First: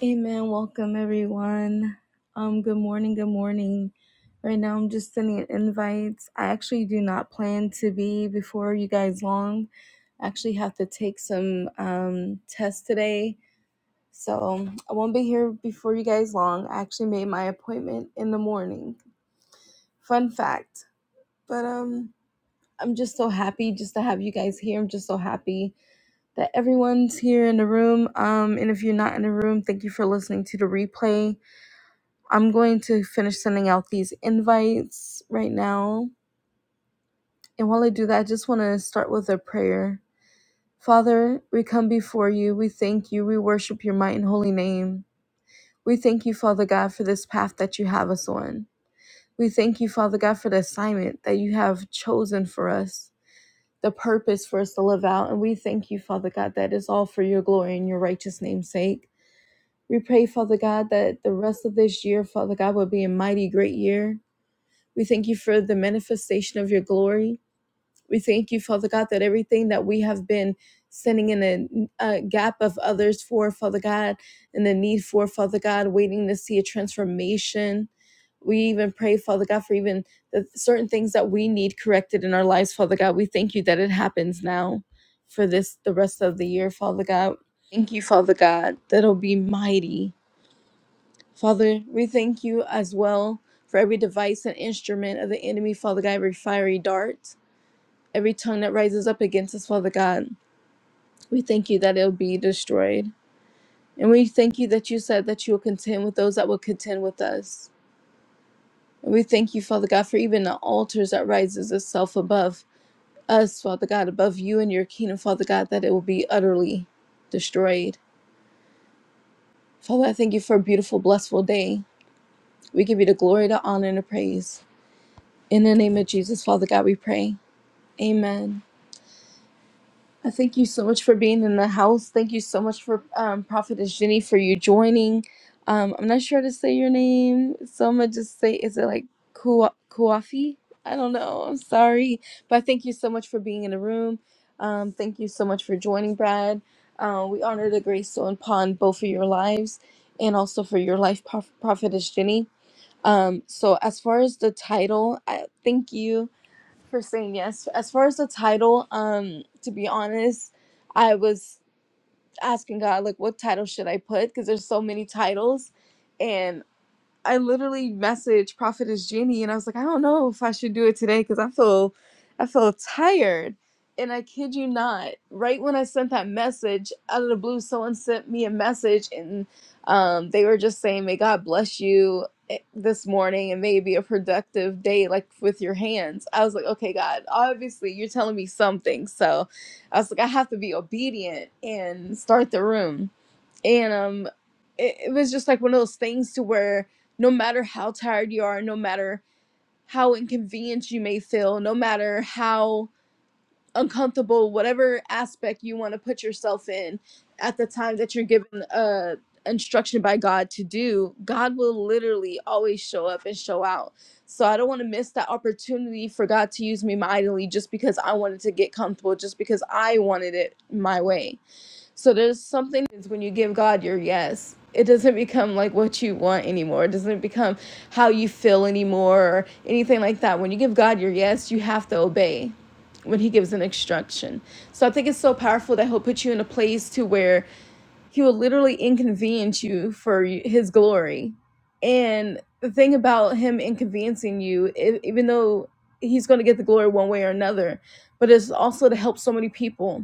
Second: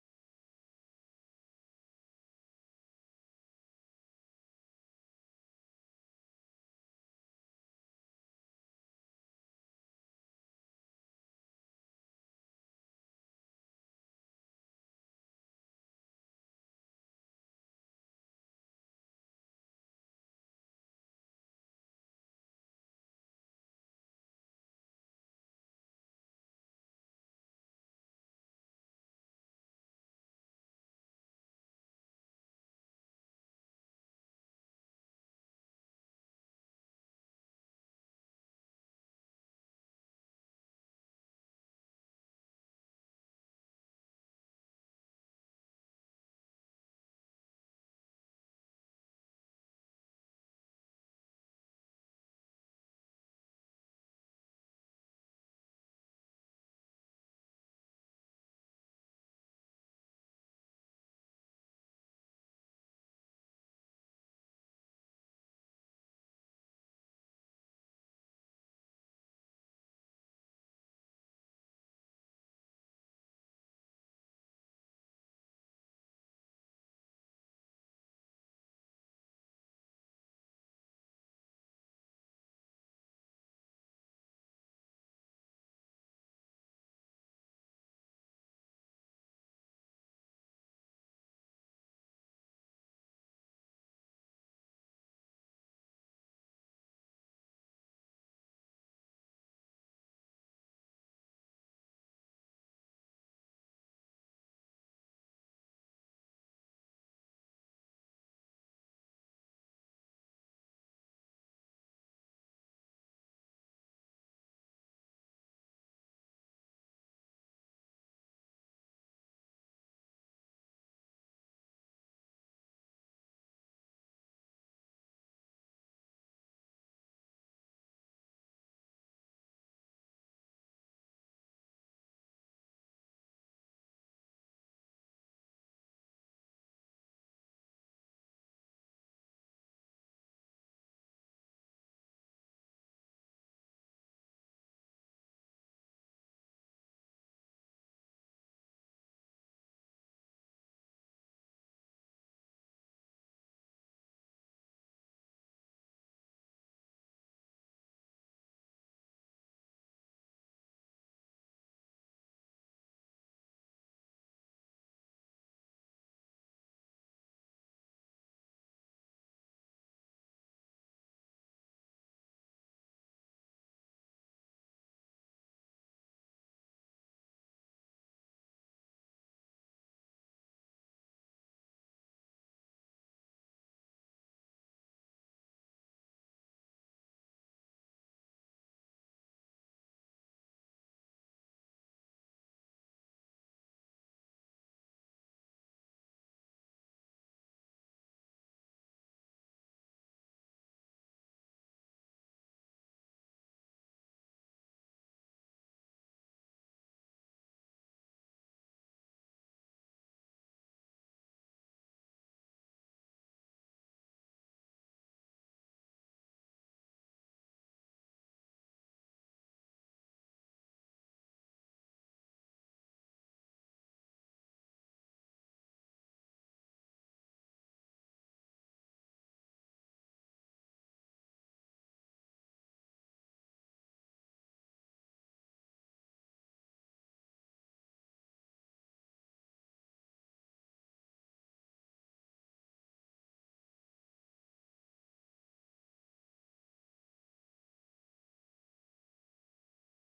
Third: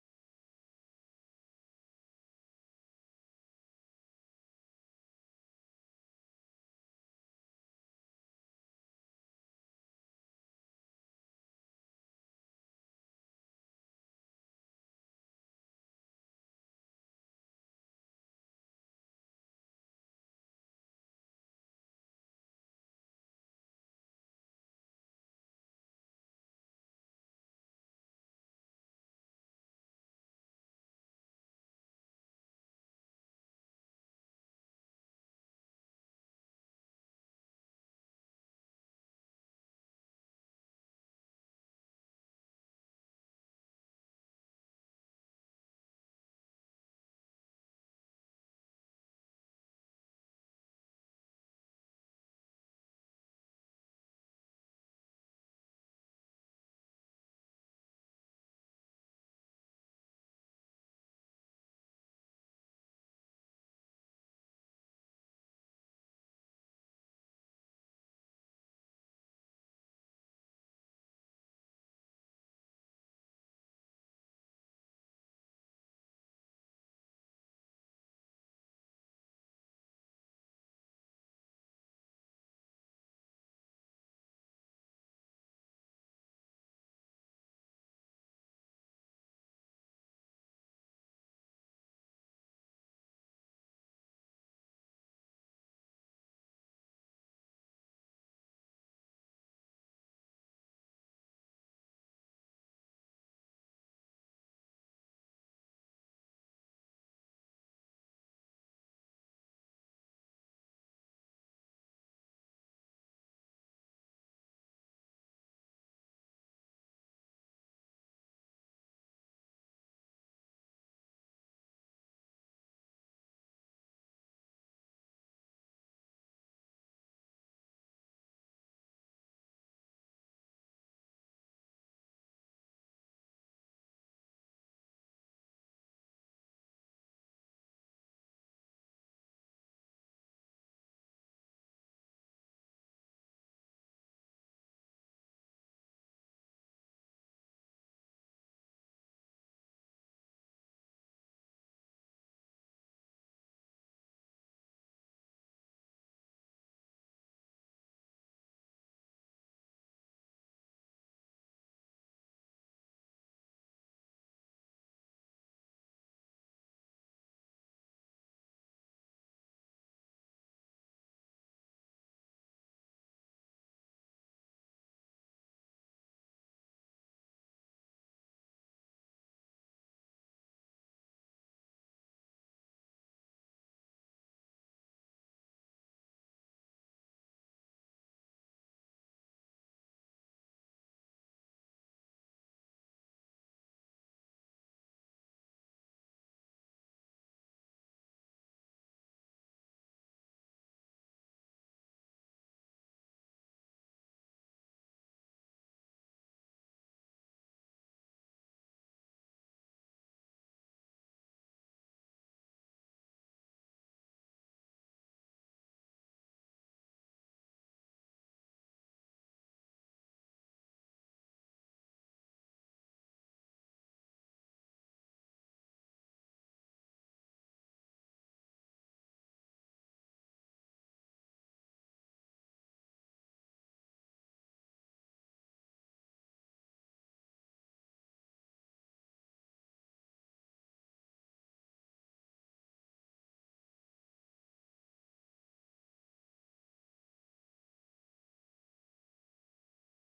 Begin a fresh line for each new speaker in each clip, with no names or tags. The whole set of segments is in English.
Amen. Welcome everyone. Um, good morning, good morning. Right now I'm just sending invites. I actually do not plan to be before you guys long. I actually have to take some um tests today. So I won't be here before you guys long. I actually made my appointment in the morning. Fun fact. But um I'm just so happy just to have you guys here. I'm just so happy that everyone's here in the room. Um and if you're not in the room, thank you for listening to the replay I'm going to finish sending out these invites right now. And while I do that, I just want to start with a prayer. Father, we come before you. We thank you. We worship your might and holy name. We thank you, Father God, for this path that you have us on. We thank you, Father God, for the assignment that you have chosen for us, the purpose for us to live out. And we thank you, Father God, that is all for your glory and your righteous name's sake. We pray, Father God, that the rest of this year, Father God, will be a mighty great year We thank you for the manifestation of your glory. We thank you, Father God, that everything that we have been standing in a, a gap of others for, Father God, and the need for, Father God, waiting to see a transformation. We even pray, Father God, for even the certain things that we need corrected in our lives, Father God. We thank you that it happens now for this, the rest of the year, Father God. Thank you, Father God, that it'll be mighty. Father, we thank you as well for every device and instrument of the enemy, Father God, every fiery dart, every tongue that rises up against us, Father God. We thank you that it'll be destroyed. And we thank you that you said that you will contend with those that will contend with us. And we thank you, Father God, for even the altars that rises itself above us, Father God, above you and your kingdom, Father God, that it will be utterly destroyed. Father, I thank you for a beautiful, blessful day. We give you the glory, the honor, and the praise. In the name of Jesus, Father God, we pray. Amen. I thank you so much for being in the house. Thank you so much for um, Prophetess Jenny for you joining. Um, I'm not sure how to say your name, so I'm gonna just say, is it like Ku- Kuafi? I don't know. I'm sorry, but thank you so much for being in the room. Um, thank you so much for joining, Brad. Uh, we honor the grace so upon both of your lives, and also for your life, Proph- Prophetess Jenny. Um, so as far as the title, I, thank you for saying yes. As far as the title, um, to be honest, I was asking God like, what title should I put? Because there's so many titles, and. I literally messaged Prophetess Jeannie and I was like, I don't know if I should do it today because I feel I feel tired. And I kid you not, right when I sent that message, out of the blue, someone sent me a message and um, they were just saying, May God bless you eh, this morning and may it be a productive day, like with your hands. I was like, Okay, God, obviously you're telling me something. So I was like, I have to be obedient and start the room and um it, it was just like one of those things to where no matter how tired you are no matter how inconvenient you may feel no matter how uncomfortable whatever aspect you want to put yourself in at the time that you're given a instruction by god to do god will literally always show up and show out so i don't want to miss that opportunity for god to use me mightily just because i wanted to get comfortable just because i wanted it my way so there's something is when you give God your yes, it doesn't become like what you want anymore. It doesn't become how you feel anymore or anything like that. When you give God your yes, you have to obey when he gives an instruction. So I think it's so powerful that he'll put you in a place to where he will literally inconvenience you for his glory. And the thing about him inconveniencing you, e- even though he's going to get the glory one way or another, but it's also to help so many people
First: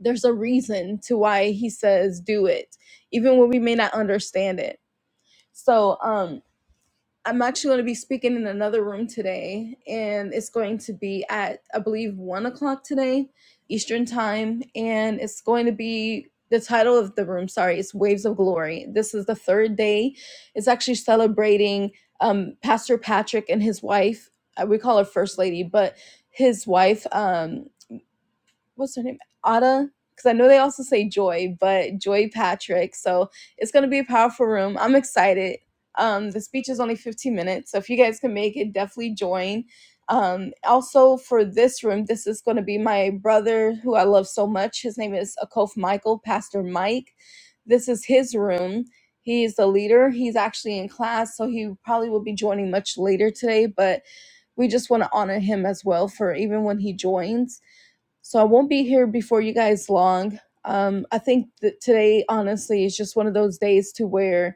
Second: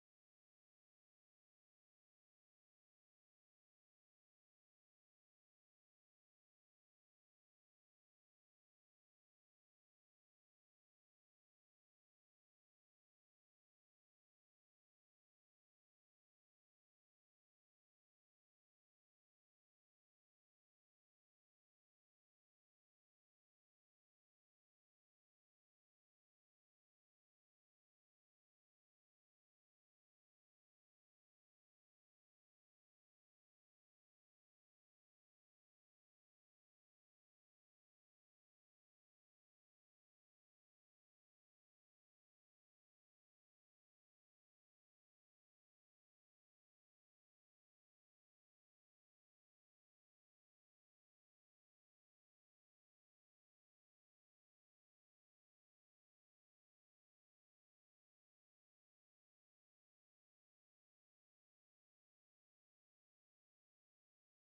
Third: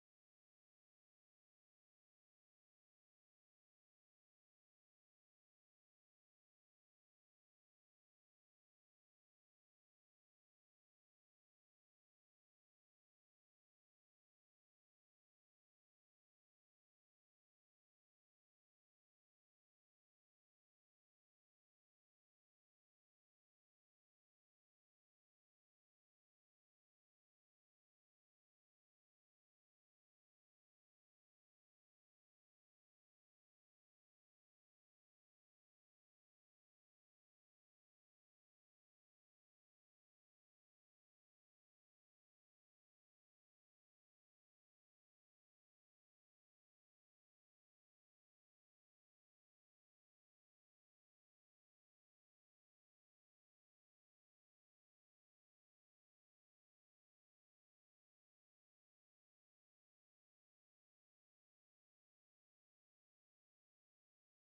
there's a reason to why he says do it even when we may not understand it so um i'm actually going to be speaking in another room today and it's going to be at i believe one o'clock today eastern time and it's going to be the title of the room sorry it's waves of glory this is the third day it's actually celebrating um pastor patrick and his wife uh, we call her first lady but his wife um, what's her name? Ada. Because I know they also say Joy, but Joy Patrick. So it's going to be a powerful room. I'm excited. Um, the speech is only 15 minutes. So if you guys can make it, definitely join. Um, also, for this room, this is going to be my brother who I love so much. His name is Akof Michael, Pastor Mike. This is his room. He is the leader. He's actually in class, so he probably will be joining much later today, but we just want to honor him as well for even when he joins so I won't be here before you guys long. Um, I think that today, honestly, is just one of those days to where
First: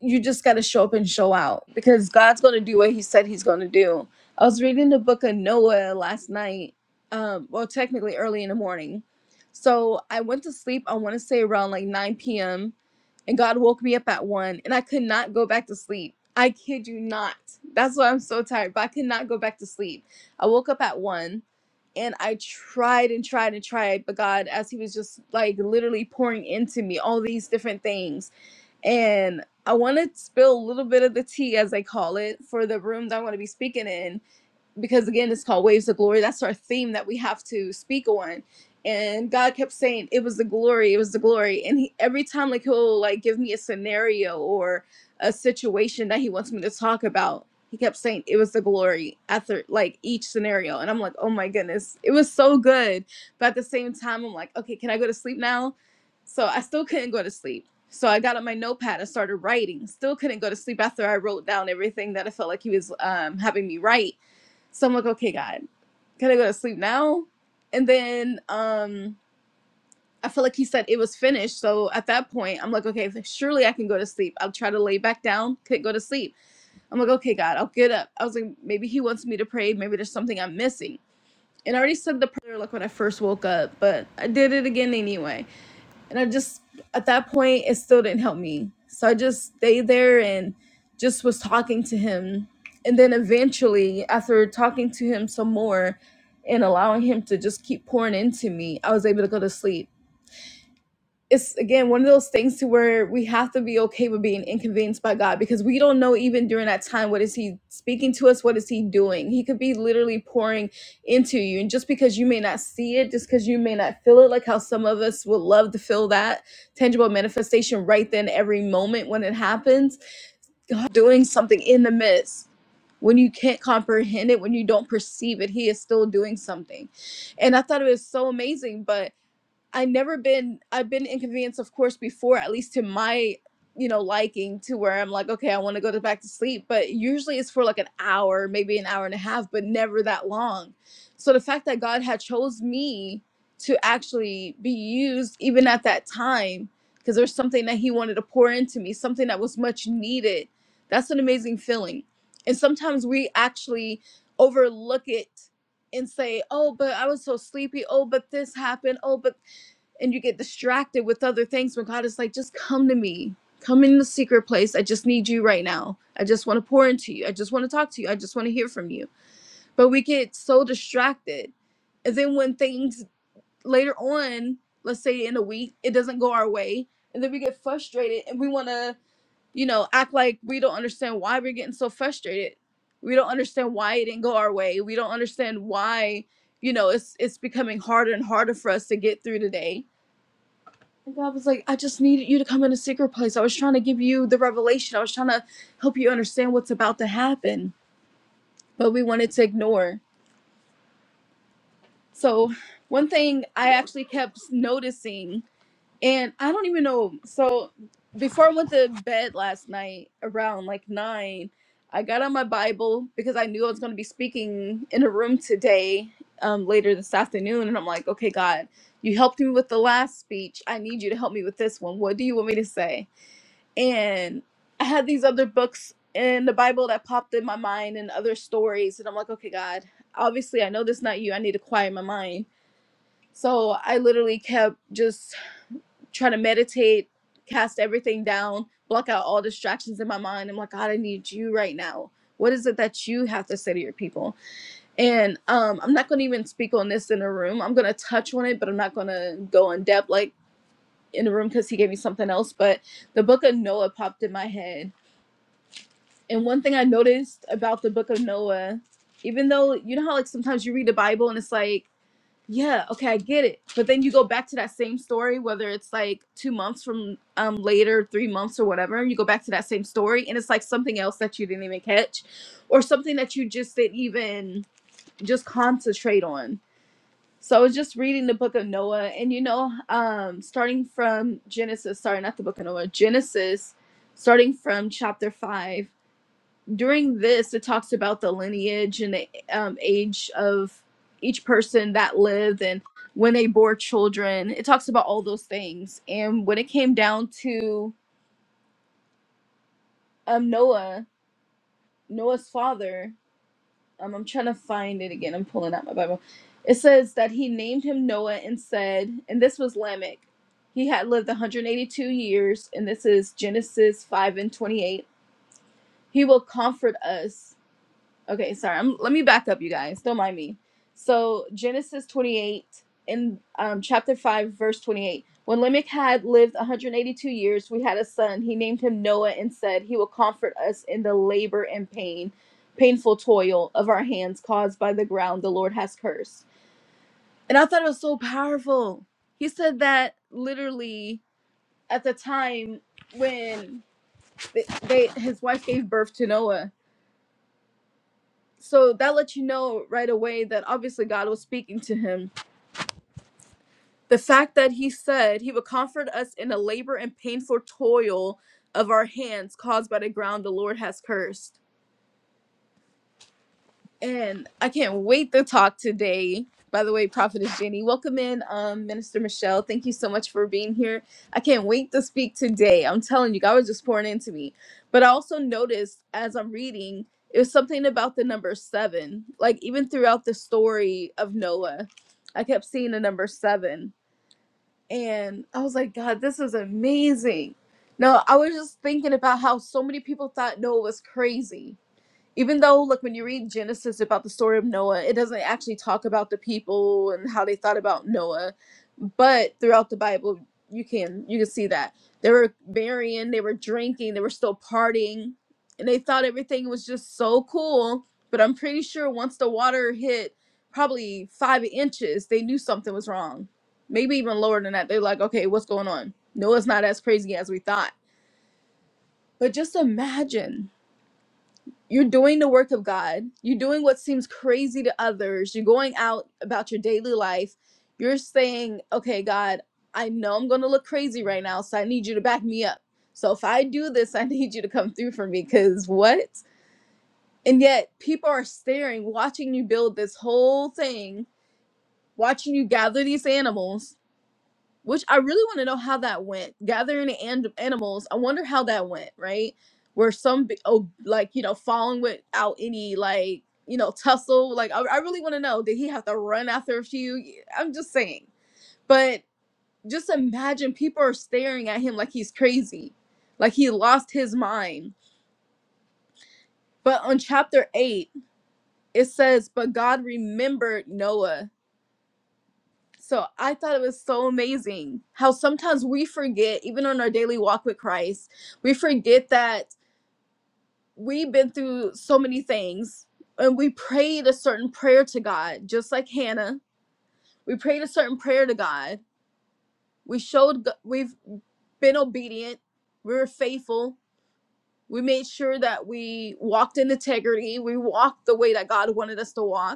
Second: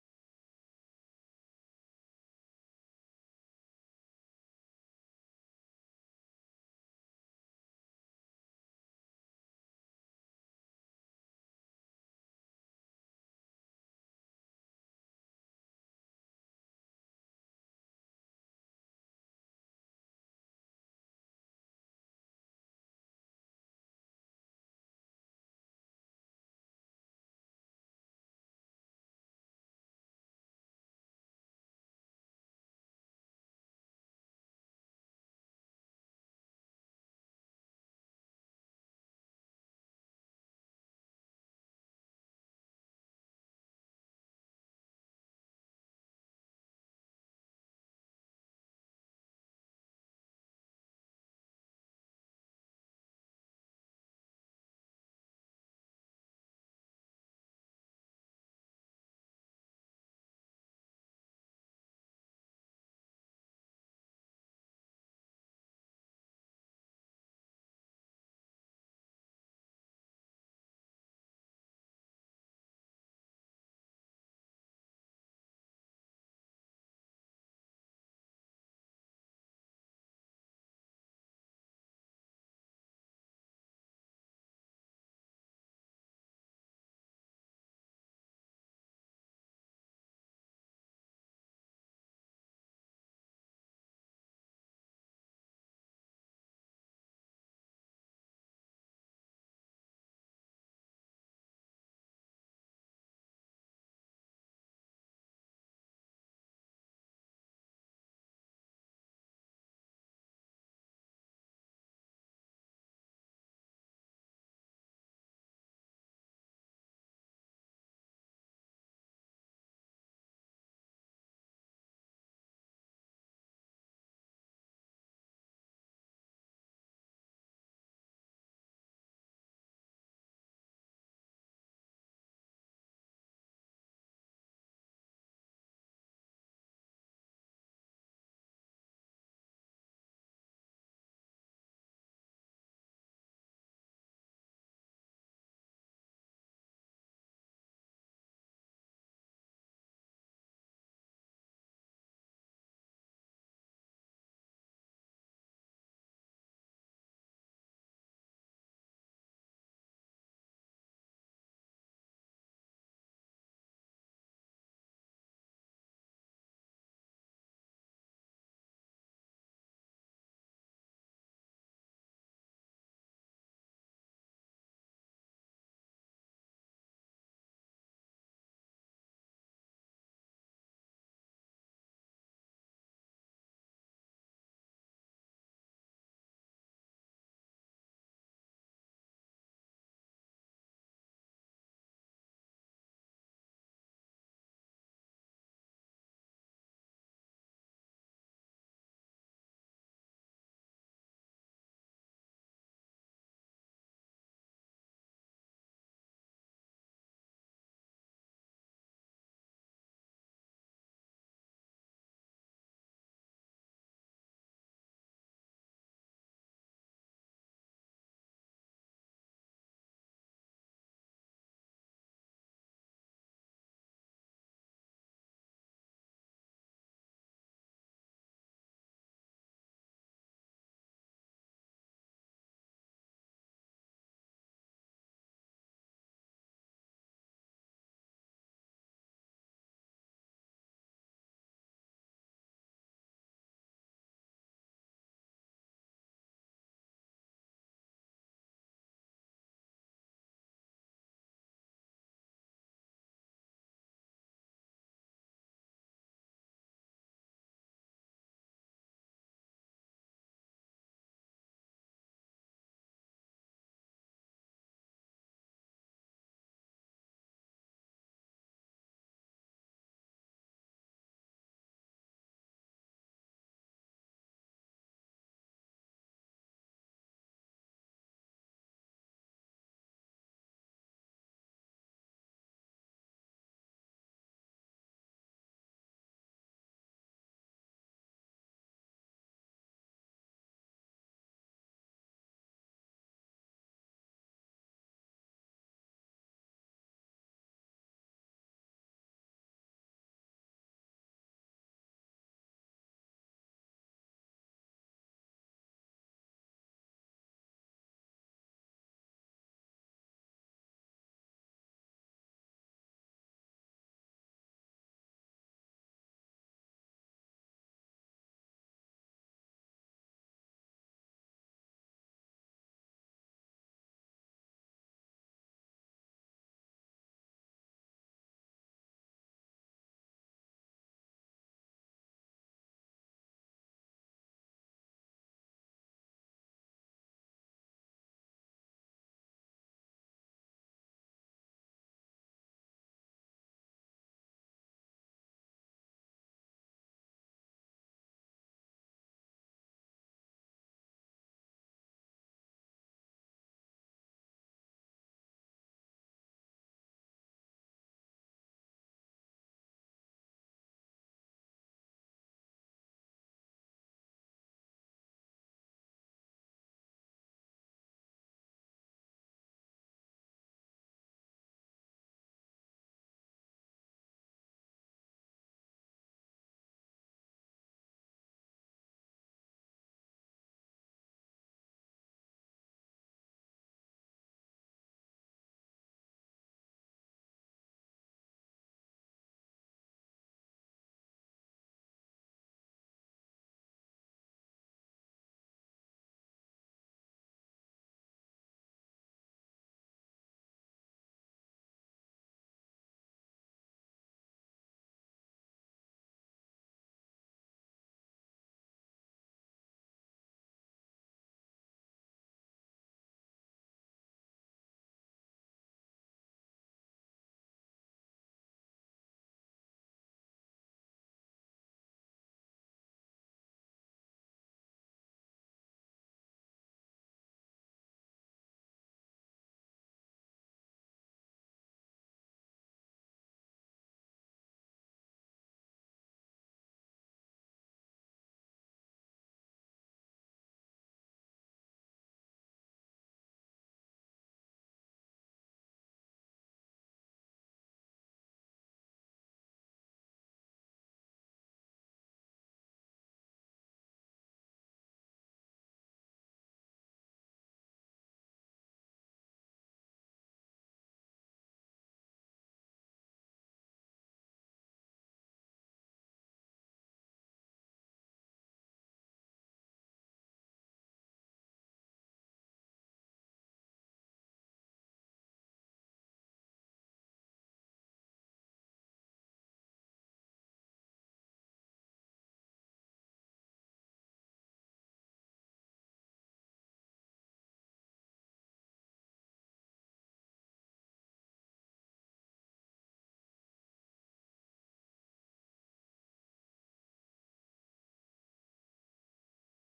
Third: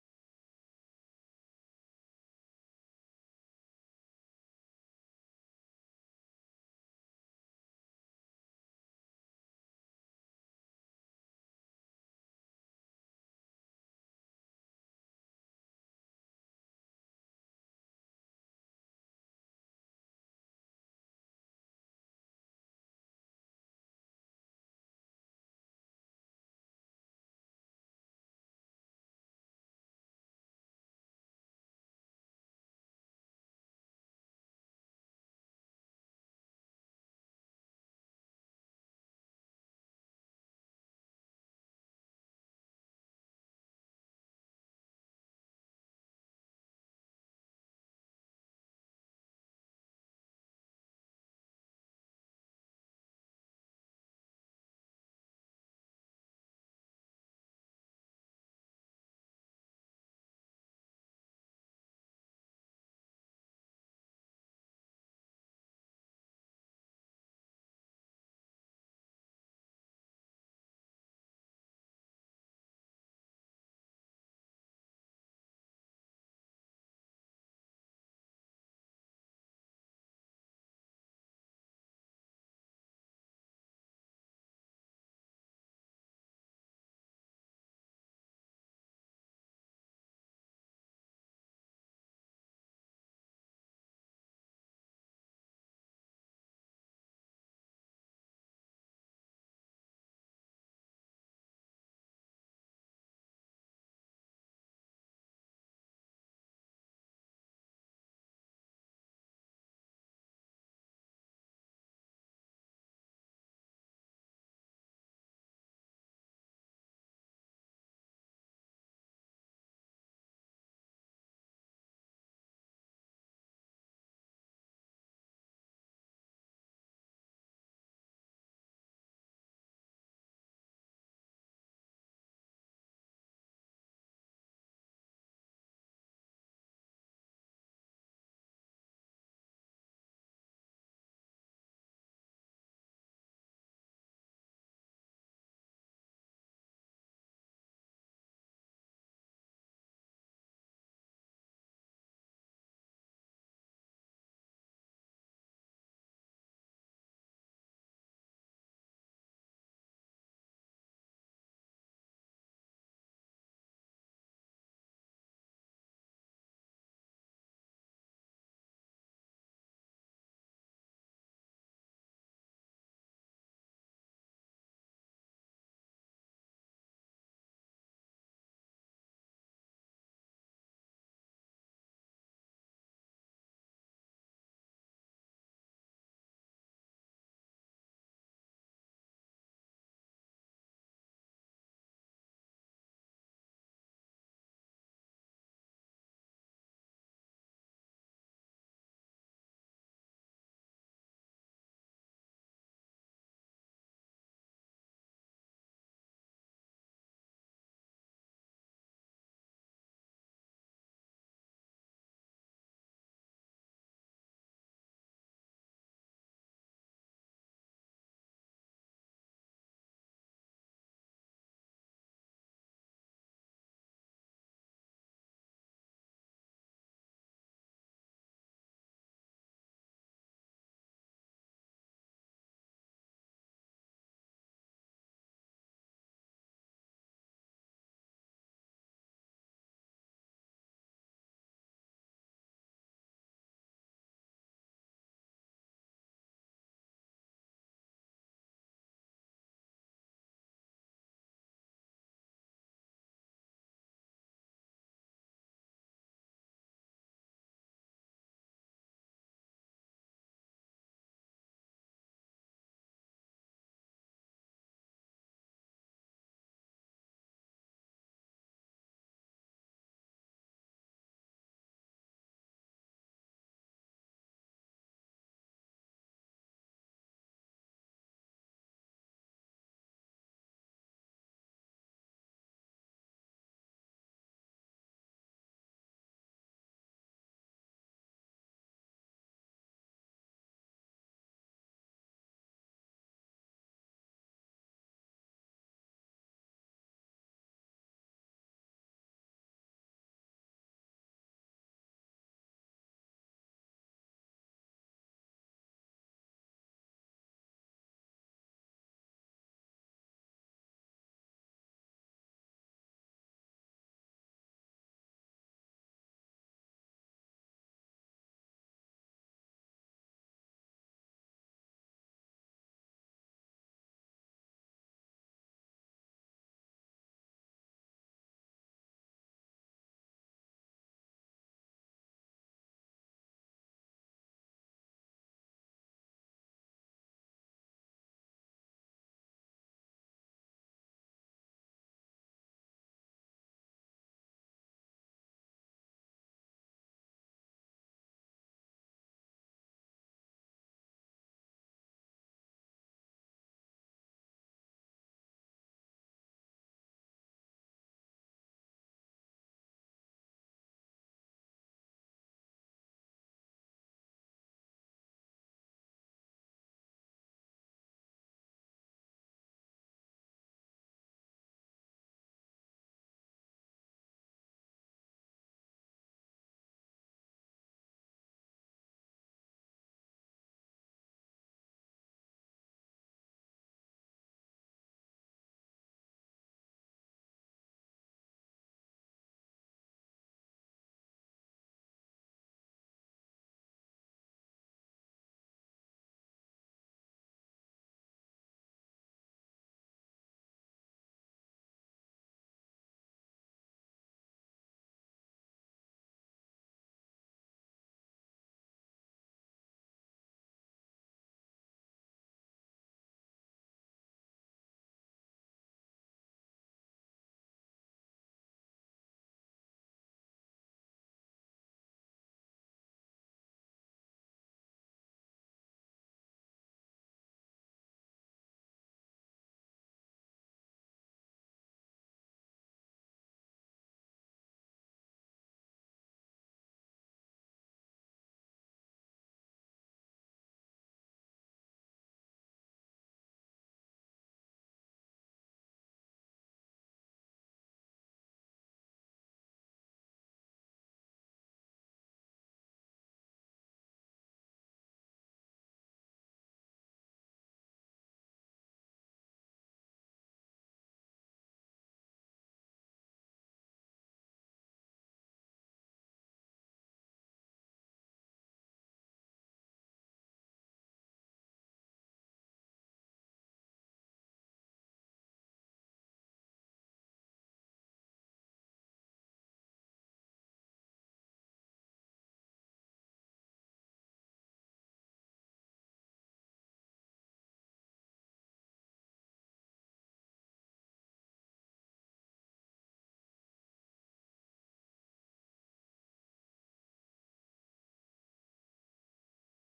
you just got to show up and show out because God's going to do what he said he's going to do. I was reading the book of Noah last night, um, well, technically early in the morning. So I went to sleep, I want to say around like 9 p.m., and God woke me up at 1, and I could not go back to sleep. I kid you not. That's why I'm so tired, but I could not go back to sleep. I woke up at 1, and I tried and tried and tried, but God, as He was just like literally pouring into me all these different things and I want to spill a little bit of the tea, as I call it, for the room that I'm going to be speaking in because again it's called waves of glory that's our theme that we have to speak on and god kept saying it was the glory it was the glory and he, every time like he'll like give me a scenario or a situation that he wants me to talk about he kept saying it was the glory after like each scenario and i'm like oh my goodness it was so good but at the same time i'm like okay can i go to sleep now so i still couldn't go to sleep so i got on my notepad and started writing still couldn't go to sleep after i wrote down everything that i felt like he was um, having me write so I'm like, okay, God, can I go to sleep now? And then um I felt like he said it was finished. So at that point, I'm like, okay, surely I can go to sleep. I'll try to lay back down, couldn't go to sleep. I'm like, okay, God, I'll get up. I was like, maybe he wants me to pray. Maybe there's something I'm missing. And I already said the prayer like when I first woke up, but I did it again anyway and I just at that point it still didn't help me. So I just stayed there and just was talking to him. And then eventually after talking to him some more and allowing him to just keep pouring into me, I was able to go to sleep it's again one of those things to where we have to be okay with being inconvenienced by God because we don't know even during that time what is he speaking to us, what is he doing? He could be literally pouring into you. And just because you may not see it, just because you may not feel it, like how some of us would love to feel that tangible manifestation right then every moment when it happens, God doing something in the midst when you can't comprehend it, when you don't perceive it, he is still doing something. And I thought it was so amazing. but. I never been I've been inconvenienced of course before at least to my you know liking to where I'm like okay I want to go to back to sleep but usually it's for like an hour maybe an hour and a half but never that long so the fact that God had chose me to actually be used even at that time because there's something that he wanted to pour into me something that was much needed that's an amazing feeling and sometimes we actually overlook it and say, "Oh, but I was so sleepy. Oh, but this happened. Oh, but and you get distracted with other things when God is like, just come to me. Come in the secret place. I just need you right now. I just want to pour into you. I just want to talk to you. I just want to hear from you. But we get so distracted. And then when things later on, let's say in a week, it doesn't go our way. And then we get frustrated and we want to, you know, act like we don't understand why we're getting so frustrated. We don't understand why it didn't go our way. We don't understand why, you know, it's it's becoming harder and harder for us to get through today and God was like, I just needed you to come in a secret place. I was trying to give you the revelation. I was trying to help you understand what's about to happen, but we wanted to ignore. So, one thing I actually kept noticing, and I don't even know. So, before I went to bed last night around like nine, I got on my Bible because I knew I was going to be speaking in a room today um, later this afternoon. And I'm like, okay, God, you helped me with the last speech. I need you to help me with this one. What do you want me to say? and I had these other books in the Bible that popped in my mind and other stories, and I'm like, okay, God, obviously I know this is not you. I need to quiet my mind. So I literally kept just trying to meditate, cast everything down, block out all distractions in my mind. I'm like, God, I need you right now. What is it that you have to say to your people? And um, I'm not going to even speak on this in a room. I'm going to touch on it, but I'm not going to go in depth like in the room because he gave me something else. But the book of Noah popped in my head And one thing I noticed about the book of Noah, even though you know how like sometimes you read the Bible and it's like, yeah, okay, I get it. But then you go back to that same story, whether it's like two months from um later, three months or whatever, you go back to that same story and it's like something else that you didn't even catch or something that you just didn't even just concentrate on. So I was just reading the book of Noah and you know, um starting from Genesis, sorry, not the book of Noah, Genesis, starting from chapter five during this it talks about the lineage and the um, age of each person that lived and when they bore children it talks about all those things and when it came down to um, noah noah's father um, i'm trying to find it again i'm pulling out my bible it says that he named him noah and said and this was lamech he had lived 182 years and this is genesis 5 and 28 he will comfort us Okay, sorry. I'm, let me back up, you guys. Don't mind me. So Genesis 28 in um, chapter 5, verse 28. When Lamech had lived 182 years, we had a son. He named him Noah and said, "He will comfort us in the labor and pain, painful toil of our hands caused by the ground the Lord has cursed." And I thought it was so powerful. He said that literally at the time when they, they his wife gave birth to Noah so that lets you know right away that obviously God was speaking to him. The fact that he said he would comfort us in the labor and painful toil of our hands caused by the ground the Lord has cursed And I can't wait to talk today. By the way, Prophetess Jenny, welcome in, um, Minister Michelle. Thank you so much for being here. I can't wait to speak today. I'm telling you, God was just pouring into me. But I also noticed as I'm reading, it was something about the number seven. Like even throughout the story of Noah, I kept seeing the number seven. And I was like, God, this is amazing. No, I was just thinking about how so many people thought Noah was crazy even though like when you read genesis about the story of noah it doesn't actually talk about the people and how they thought about noah but throughout the bible you can you can see that they were marrying they were drinking they were still partying and they thought everything was just so cool but i'm pretty sure once the water hit probably five inches they knew something was wrong maybe even lower than that they're like okay what's going on noah's not as crazy as we thought but just imagine you're doing the work of God. You're doing what seems crazy to others. You're going out about your daily life. You're saying, okay, God, I know I'm going to look crazy right now, so I need you to back me up. So if I do this, I need you to come through for me because what? And yet people are staring, watching you build this whole thing, watching you gather these animals which I really want to know how that went. Gathering the an- animals, I wonder how that went, right? Where some, be- oh, like, you know, falling without any, like, you know, tussle. Like, I, I really want to know did he have to run after a few? I'm just saying. But just imagine people are staring at him like he's crazy, like he lost his mind. But on chapter eight, it says, But God remembered Noah So I thought it was so amazing how sometimes we forget, even on our daily walk with Christ, we forget that we've been through so many things and we prayed a certain prayer to God, just like Hannah. We prayed a certain prayer to God. We showed, G- we've been obedient. We were faithful. We made sure that we walked in integrity. We walked the way that God wanted us to walk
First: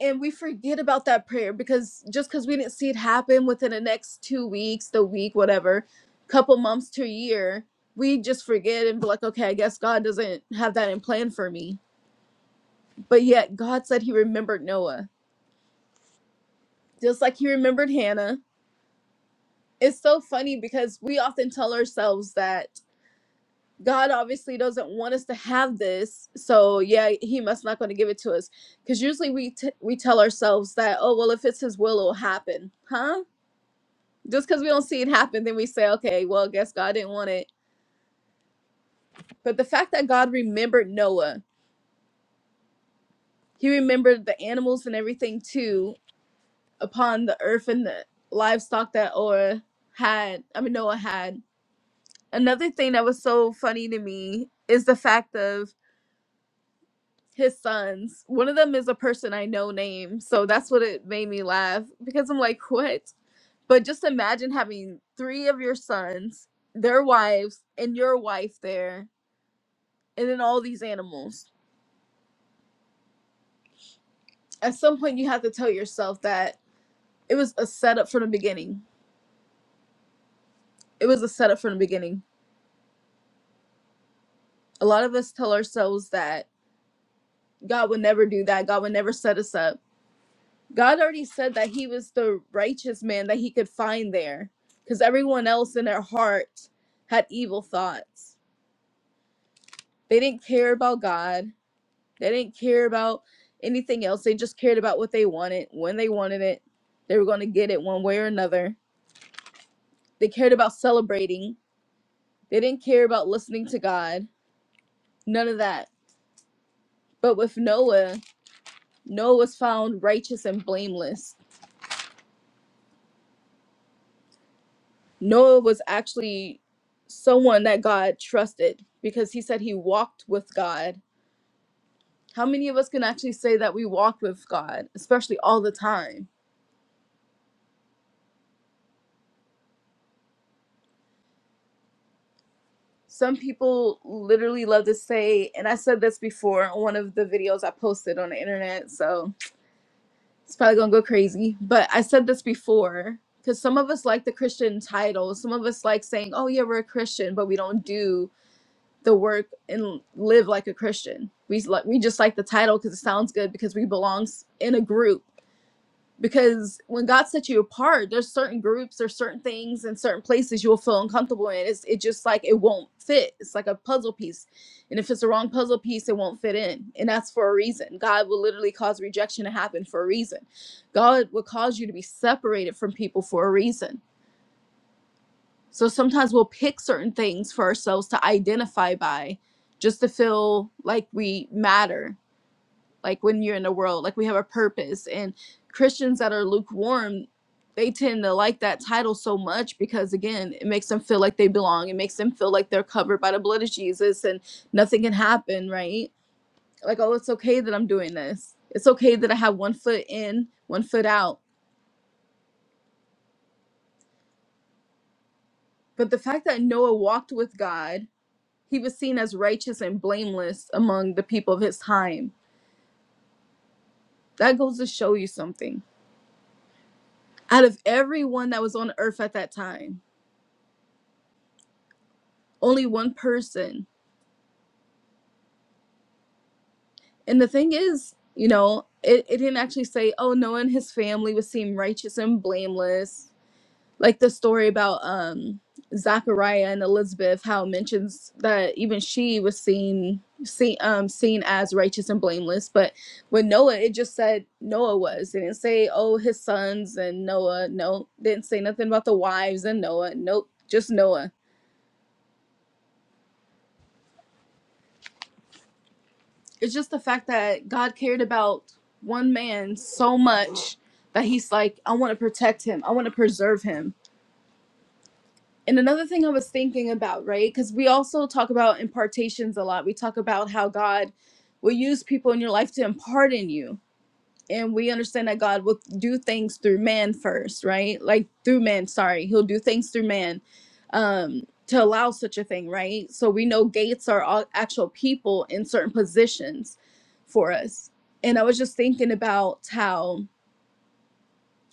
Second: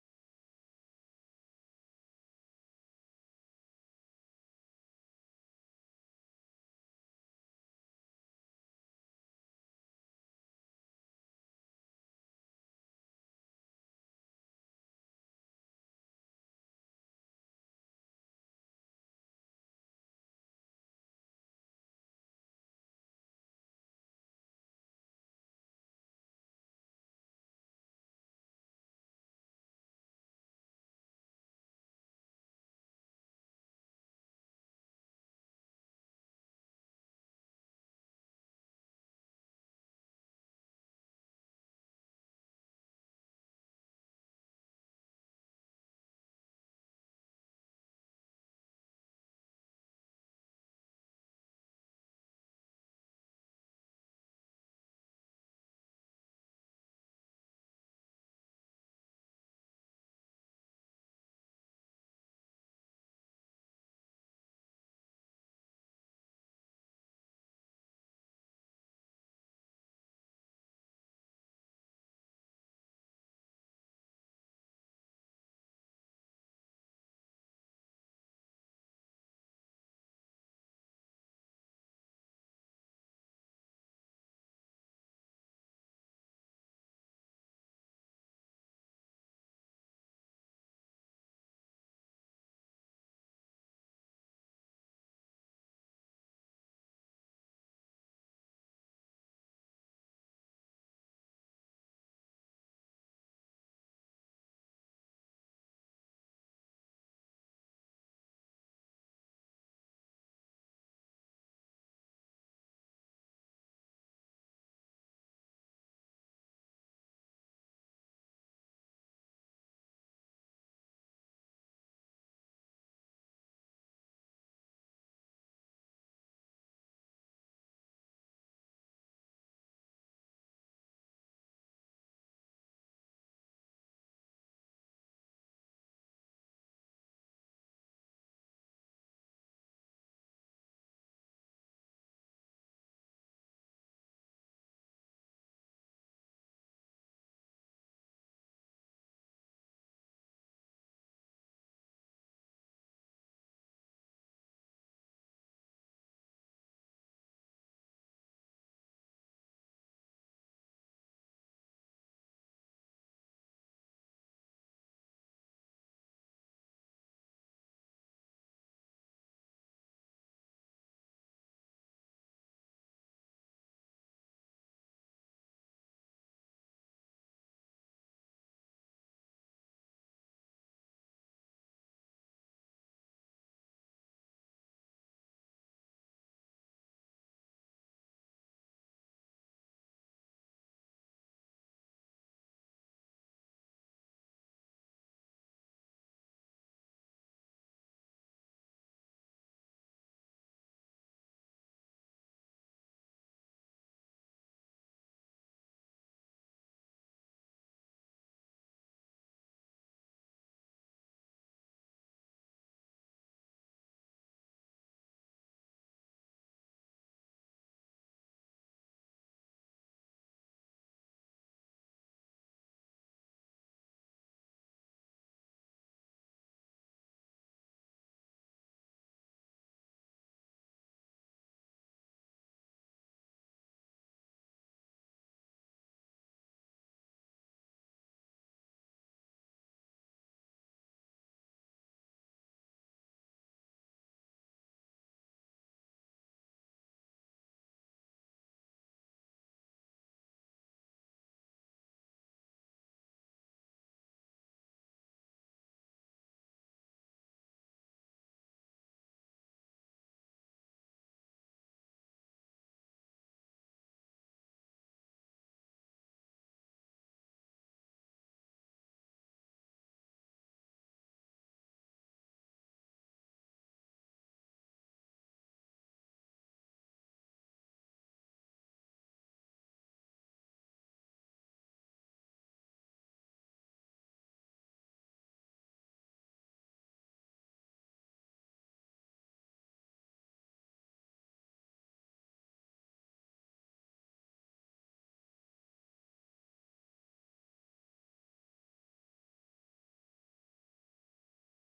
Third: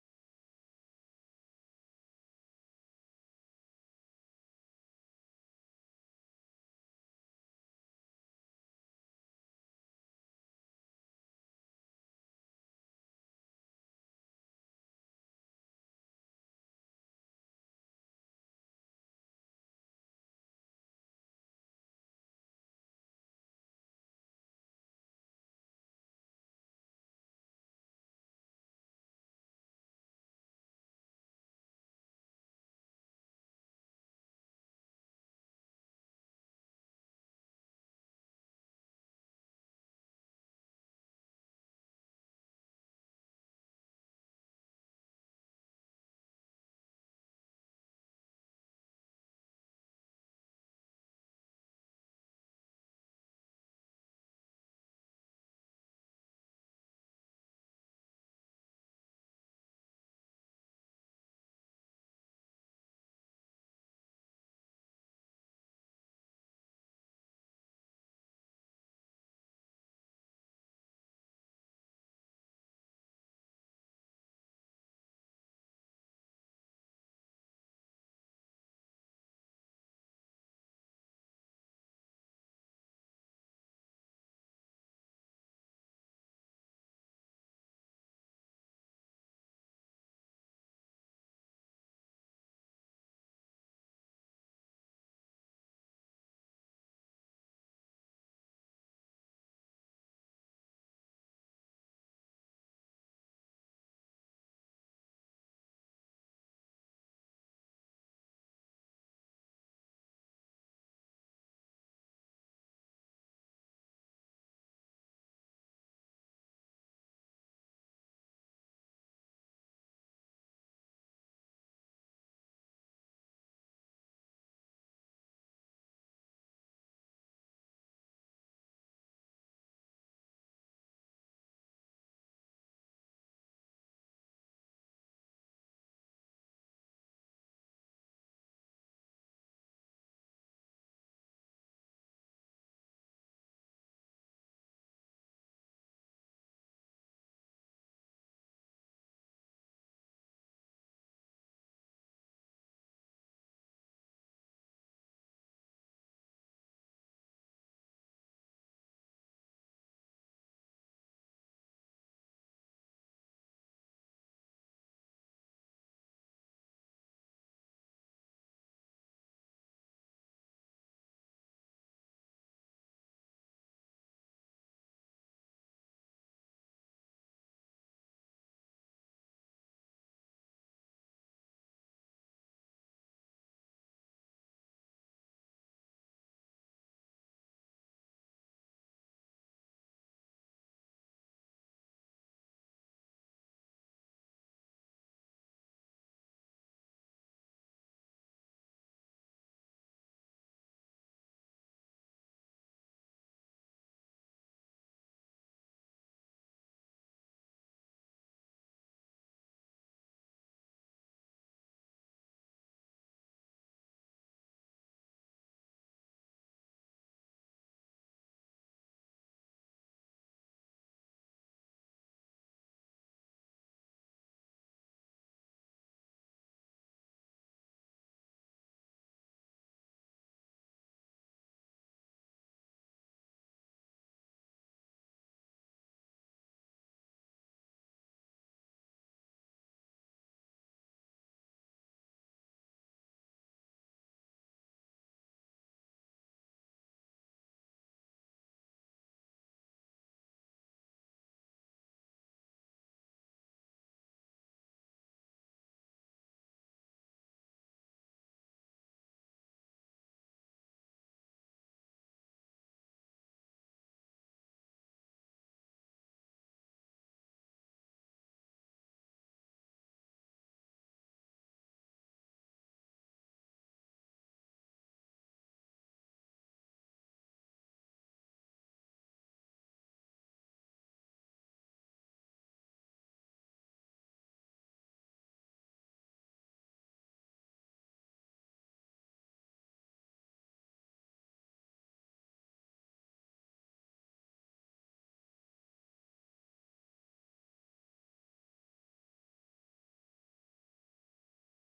and we forget about that prayer because just because we didn't see it happen within the next two weeks the week whatever couple months to a year we just forget and be like okay i guess god doesn't have that in plan for me but yet god said he remembered noah just like he remembered hannah it's so funny because we often tell ourselves that god obviously doesn't want us to have this so yeah he must not going to give it to us because usually we t- we tell ourselves that oh well if it's his will it'll happen huh just because we don't see it happen, then we say, okay, well, guess God didn't want it. But the fact that God remembered Noah, he remembered the animals and everything too upon the earth and the livestock that Orah had, I mean, Noah had. Another thing that was so funny to me is the fact of his sons. One of them is a person I know name. So that's what it made me laugh because I'm like, what? But just imagine having three of your sons, their wives, and your wife there and then all these animals. At some point, you have to tell yourself that it was a setup from the beginning. It was a setup from the beginning. A lot of us tell ourselves that God would never do that. God would never set us up. God already said that He was the righteous man that He could find there because everyone else in their heart had evil thoughts. They didn't care about God, they didn't care about anything else. They just cared about what they wanted, when they wanted it. They were going to get it one way or another. They cared about celebrating They didn't care about listening to God, none of that. But with Noah, Noah was found righteous and blameless. Noah was actually someone that God trusted because he said he walked with God. How many of us can actually say that we walk with God, especially all the time? Some people literally love to say, and I said this before on one of the videos I posted on the internet, so It's probably gonna go crazy. But I said this before because some of us like the Christian title. Some of us like saying, "Oh yeah, we're a Christian," but we don't do the work and live like a Christian. We s- like we just like the title because it sounds good because we belong s- in a group because when God sets you apart, there's certain groups, there's certain things and certain places you'll feel uncomfortable in. It's it just like it won't fit. It's like a puzzle piece. And if it's the wrong puzzle piece, it won't fit in. And that's for a reason. God will literally cause rejection to happen for a reason. God will cause you to be separated from people for a reason. So sometimes we'll pick certain things for ourselves to identify by just to feel like we matter like when you're in the world like we have a purpose and christians that are lukewarm they tend to like that title so much because again it makes them feel like they belong it makes them feel like they're covered by the blood of jesus and nothing can happen right like oh it's okay that i'm doing this it's okay that i have one foot in one foot out but the fact that noah walked with god he was seen as righteous and blameless among the people of his time that goes to show you something out of everyone that was on earth at that time only one person. And the thing is, you know, it, it didn't actually say, oh, Noah and his family would seem righteous and blameless. Like the story about um Zachariah and Elizabeth, how it mentions that even she was seen seen um seen as righteous and blameless. But with Noah, it just said Noah was. It didn't say, oh, his sons and Noah. No, didn't say nothing about the wives and Noah. Nope, just Noah it's just the fact that God cared about one man so much that he's like, I want to protect him, I want to preserve him. And another thing I was thinking about, right? Because we also talk about impartations a lot. We talk about how God will use people in your life to impart in you and we understand that God will do things through man first, right? Like through man, sorry, he'll do things through man um to allow such a thing, right? So we know gates are all actual people in certain positions for us. And I was just thinking about how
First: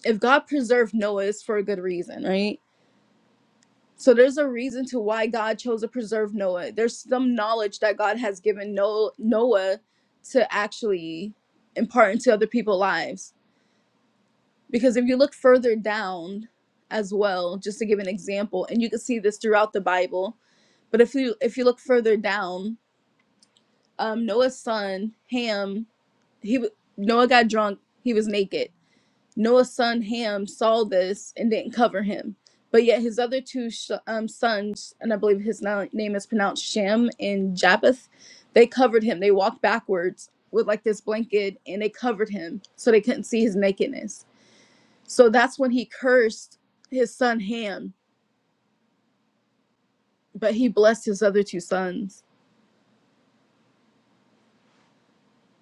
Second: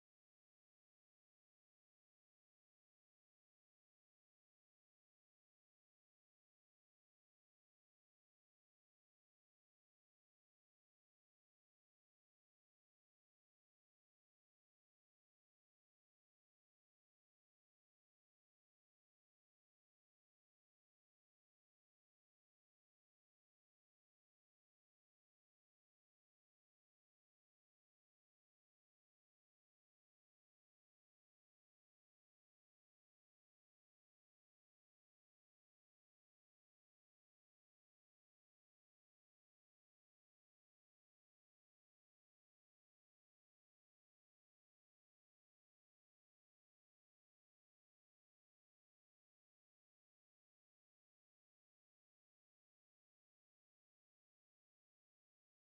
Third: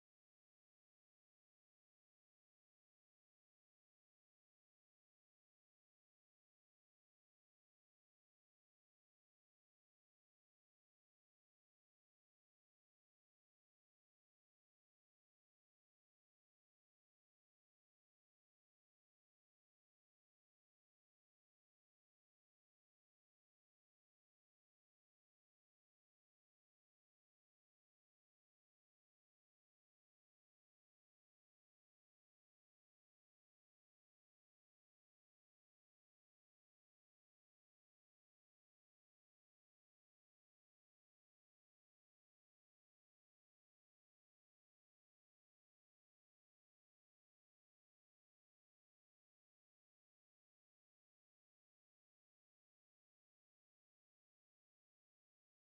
if God preserved Noah it's for a good reason, right? So there's a reason to why God chose to preserve Noah. There's some knowledge that God has given No- Noah to actually impart into other people's lives Because if you look further down as well, just to give an example, and you can see this throughout the Bible, but if you if you look further down, um, Noah's son Ham, he w- Noah got drunk, he was naked. Noah's son Ham saw this and didn't cover him, but yet his other two sh- um, sons, and I believe his na- name is pronounced Shem and Japheth, they covered him. They walked backwards with like this blanket and they covered him so they couldn't see his nakedness so that's when he cursed his son Ham, but he blessed his other two sons.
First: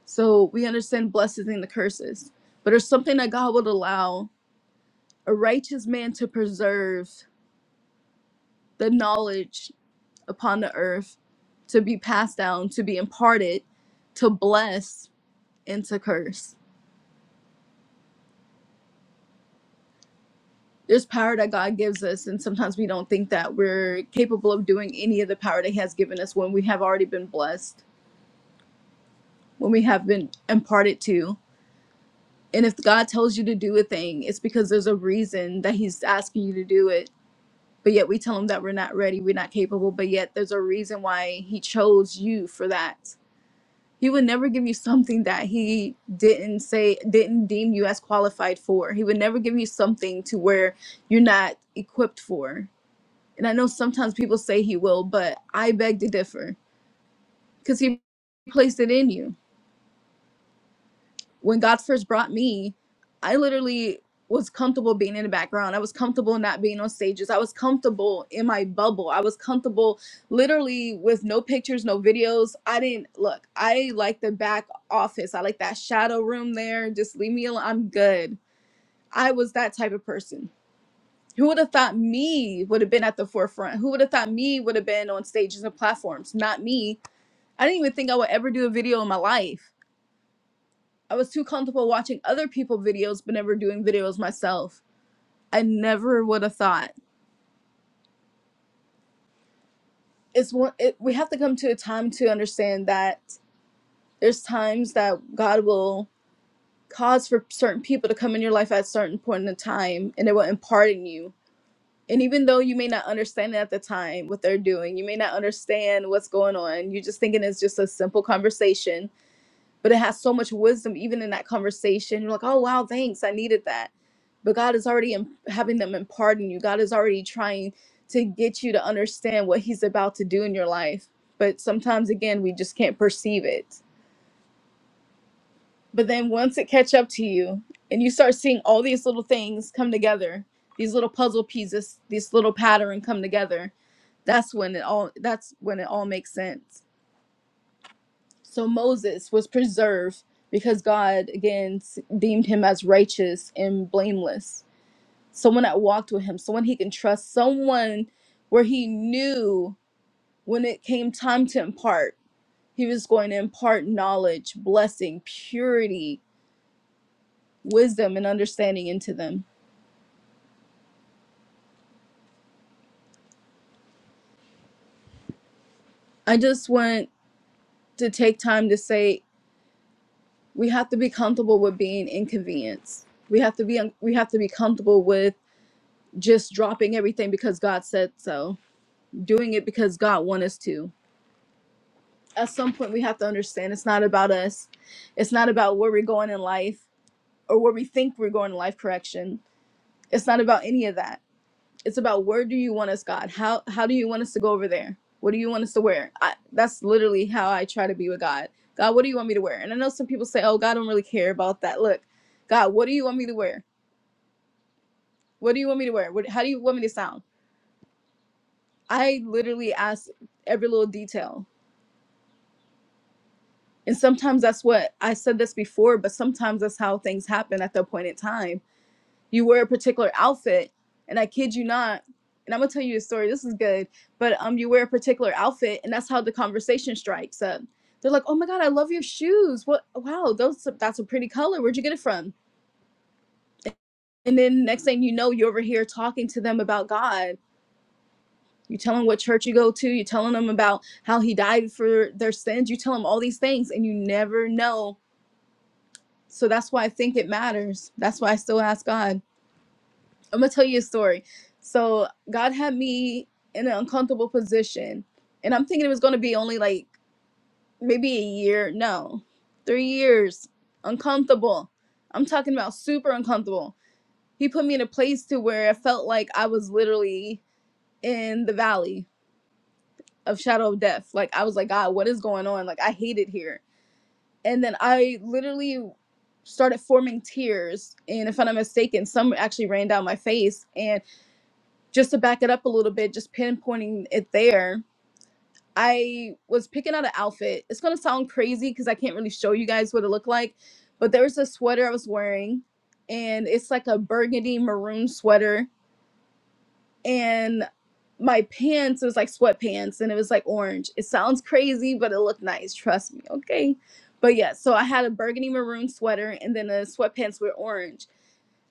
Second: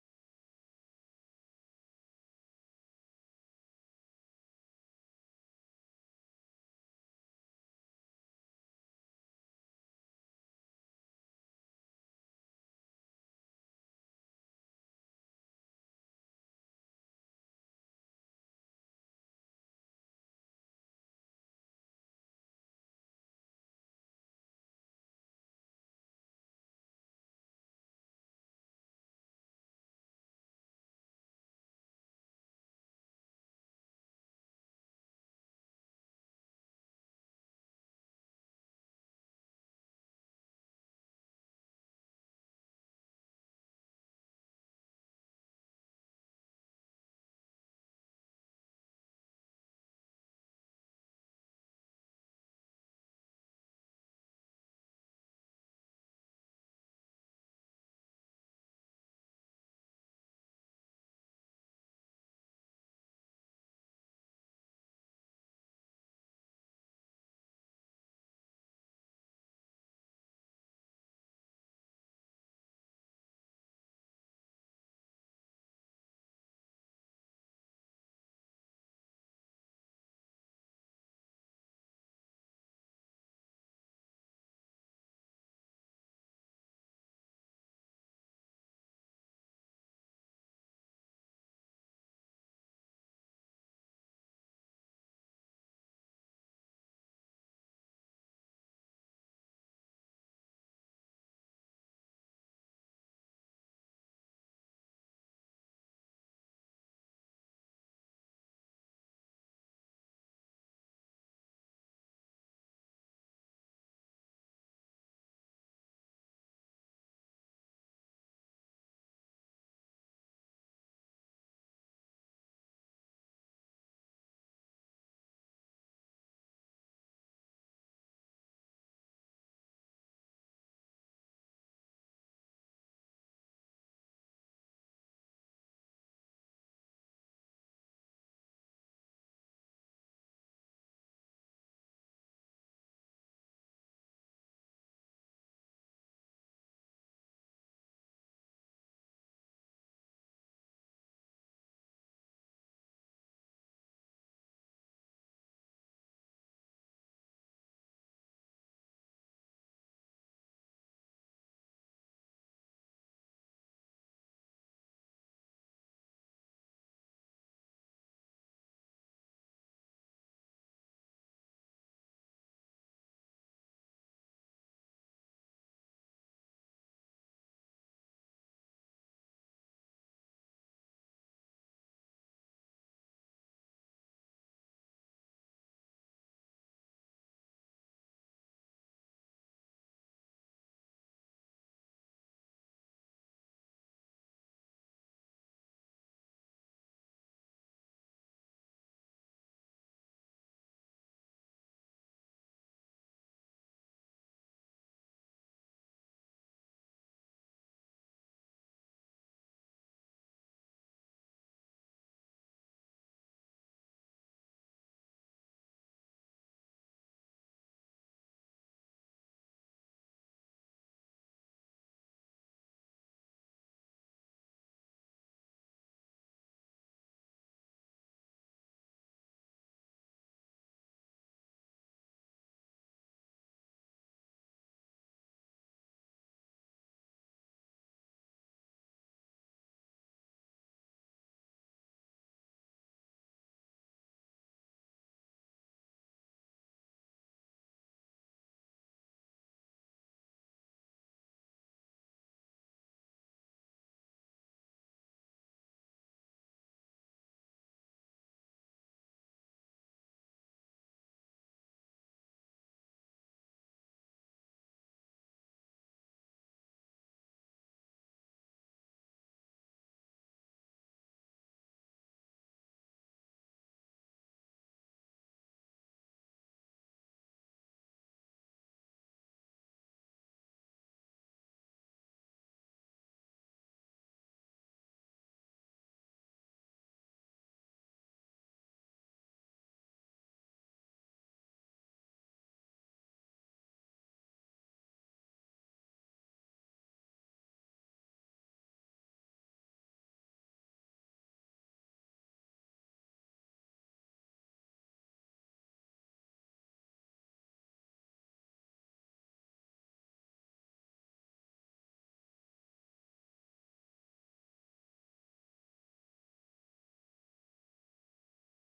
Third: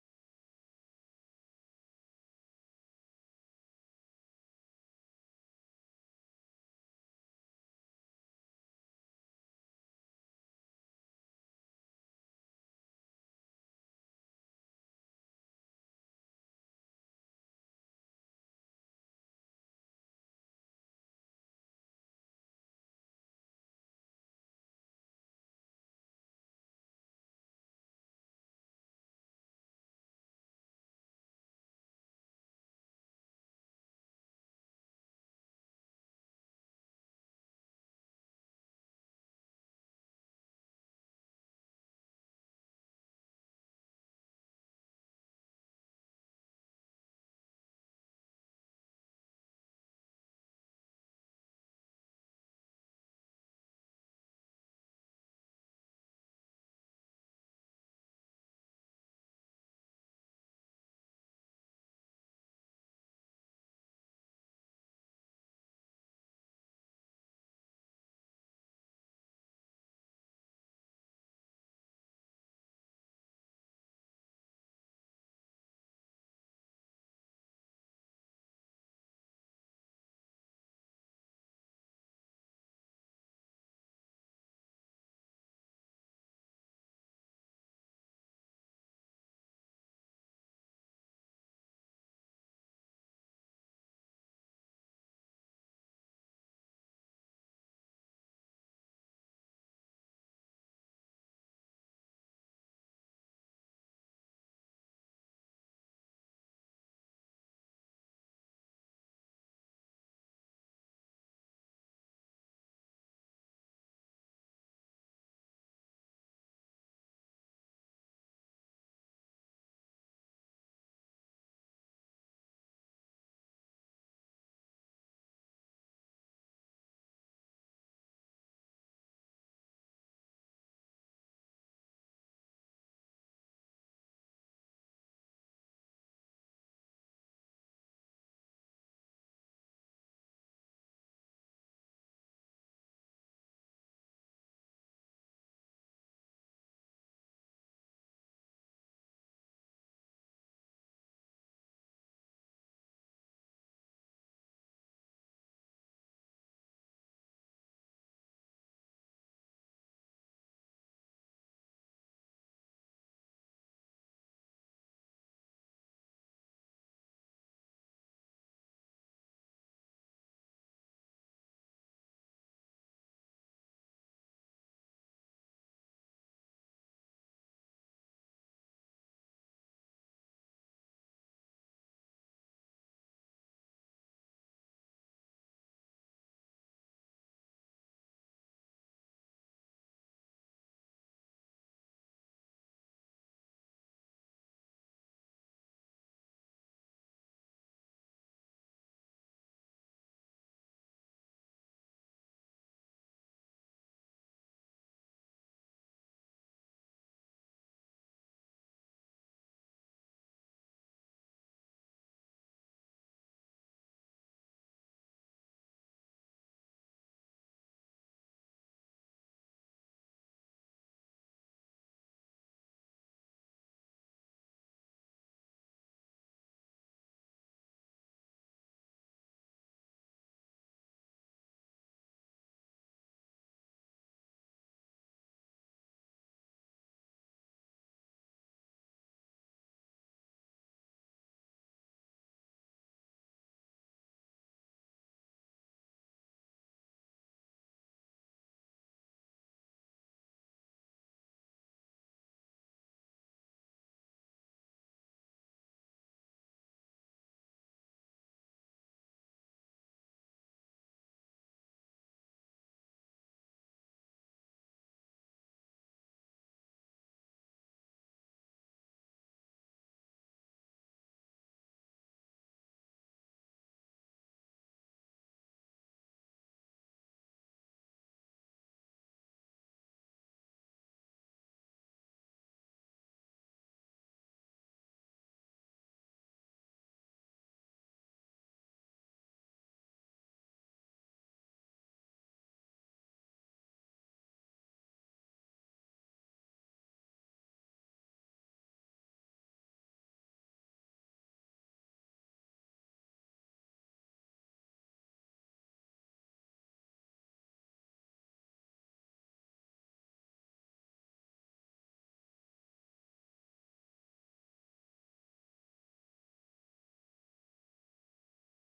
So we understand blessings and the curses. But there's something that God would allow a righteous man to preserve the knowledge upon the earth to be passed down, to be imparted, to bless, and to curse. There's power that God gives us, and sometimes we don't think that we're capable of doing any of the power that He has given us when we have already been blessed, when we have been imparted to And if God tells you to do a thing, it's because there's a reason that He's asking you to do it. But yet we tell Him that we're not ready, we're not capable, but yet there's a reason why He chose you for that. He would never give you something that He didn't say, didn't deem you as qualified for. He would never give you something to where you're not equipped for. And I know sometimes people say He will, but I beg to differ because He placed it in you. when God first brought me, I literally was comfortable being in the background. I was comfortable not being on stages. I was comfortable in my bubble. I was comfortable literally with no pictures, no videos. I didn't look, I like the back office. I like that shadow room there. Just leave me alone. I'm good. I was that type of person. Who would have thought me would have been at the forefront? Who would have thought me would have been on stages and platforms? Not me. I didn't even think I would ever do a video in my life I was too comfortable watching other people's videos but never doing videos myself. I never would have thought. It's one it, we have to come to a time to understand that there's times that God will cause for certain people to come in your life at a certain point in time and they will impart in you. And even though you may not understand at the time what they're doing, you may not understand what's going on. You're just thinking it's just a simple conversation but it has so much wisdom even in that conversation you're like oh wow thanks i needed that but god is already in, having them imparting you god is already trying to get you to understand what he's about to do in your life but sometimes again we just can't perceive it but then once it catch up to you and you start seeing all these little things come together these little puzzle pieces this little pattern come together that's when it all that's when it all makes sense So Moses was preserved because God again deemed him as righteous and blameless. Someone that walked with him, someone he can trust, someone where he knew when it came time to impart, he was going to impart knowledge, blessing, purity, wisdom, and understanding into them. I just want to take time to say we have to be comfortable with being inconvenienced. We have to be we have to be comfortable with just dropping everything because God said so doing it because God wants us to. At some point, we have to understand it's not about us. It's not about where we're going in life or where we think we're going in life correction. It's not about any of that. It's about where do you want us, God? How how do you want us to go over there? What do you want us to wear? I, that's literally how I try to be with God. God, what do you want me to wear? And I know some people say, "Oh, God, I don't really care about that." Look, God, what do you want me to wear? What do you want me to wear? What, how do you want me to sound? I literally ask every little detail And sometimes that's what I said this before, but sometimes that's how things happen at the appointed time. You wear a particular outfit, and I kid you not, and I'm gonna tell you a story. This is good, but um, you wear a particular outfit, and that's how the conversation strikes up. They're like, "Oh my god, I love your shoes! What? Wow, those that's a pretty color. Where'd you get it from?" And then next thing you know, you're over here talking to them about God. You tell them what church you go to. You telling them about how He died for their sins. You tell them all these things, and you never know So that's why I think it matters. That's why I still ask God. I'm gonna tell you a story. So God had me in an uncomfortable position, and I'm thinking it was gonna be only like maybe a year. No, three years. Uncomfortable. I'm talking about super uncomfortable. He put me in a place to where I felt like I was literally in the valley of shadow of death. Like I was like, God, what is going on? Like I hate it here. and then I literally started forming tears. And if I'm not mistaken, some actually ran down my face. And just to back it up a little bit, just pinpointing it there, I was picking out an outfit. It's gonna sound crazy because I can't really show you guys what it looked like, but there was a sweater I was wearing, and it's like a burgundy maroon sweater and my pants it was like sweatpants and it was like orange it sounds crazy but it looked nice trust me okay but yeah so i had a burgundy maroon sweater and then the sweatpants were orange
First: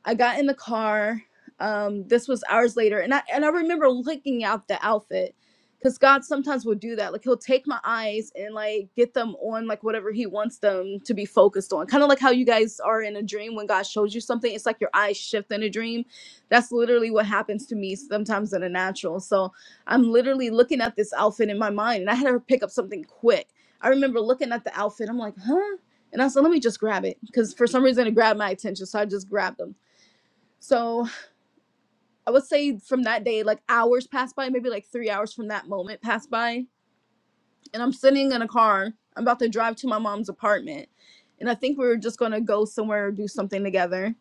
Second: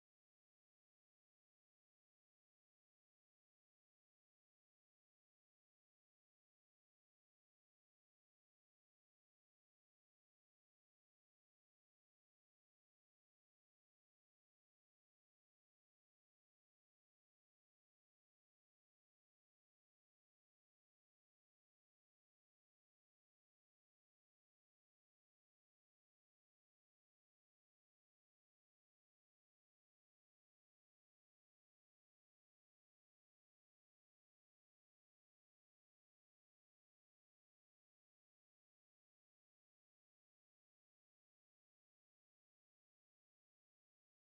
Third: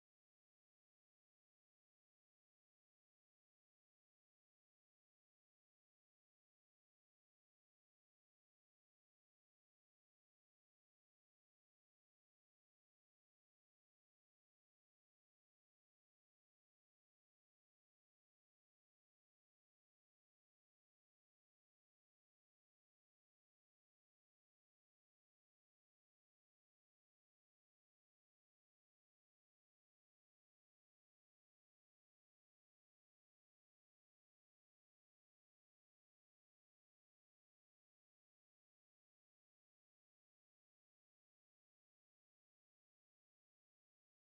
I got in the car. Um, this was hours later, and I and I remember looking at the outfit, because God sometimes will do that. Like He'll take my eyes and like get them on like whatever He wants them to be focused on. Kind of like how you guys are in a dream when God shows you something. It's like your eyes shift in a dream. That's literally what happens to me sometimes in a natural. So I'm literally looking at this outfit in my mind, and I had to pick up something quick. I remember looking at the outfit. I'm like, huh? And I said, let me just grab it, because for some reason it grabbed my attention. So I just grabbed them so I would say from that day, like hours passed by, maybe like three hours from that moment passed by. And I'm sitting in a car. I'm about to drive to my mom's apartment. And I think we were just going to go somewhere or do something together.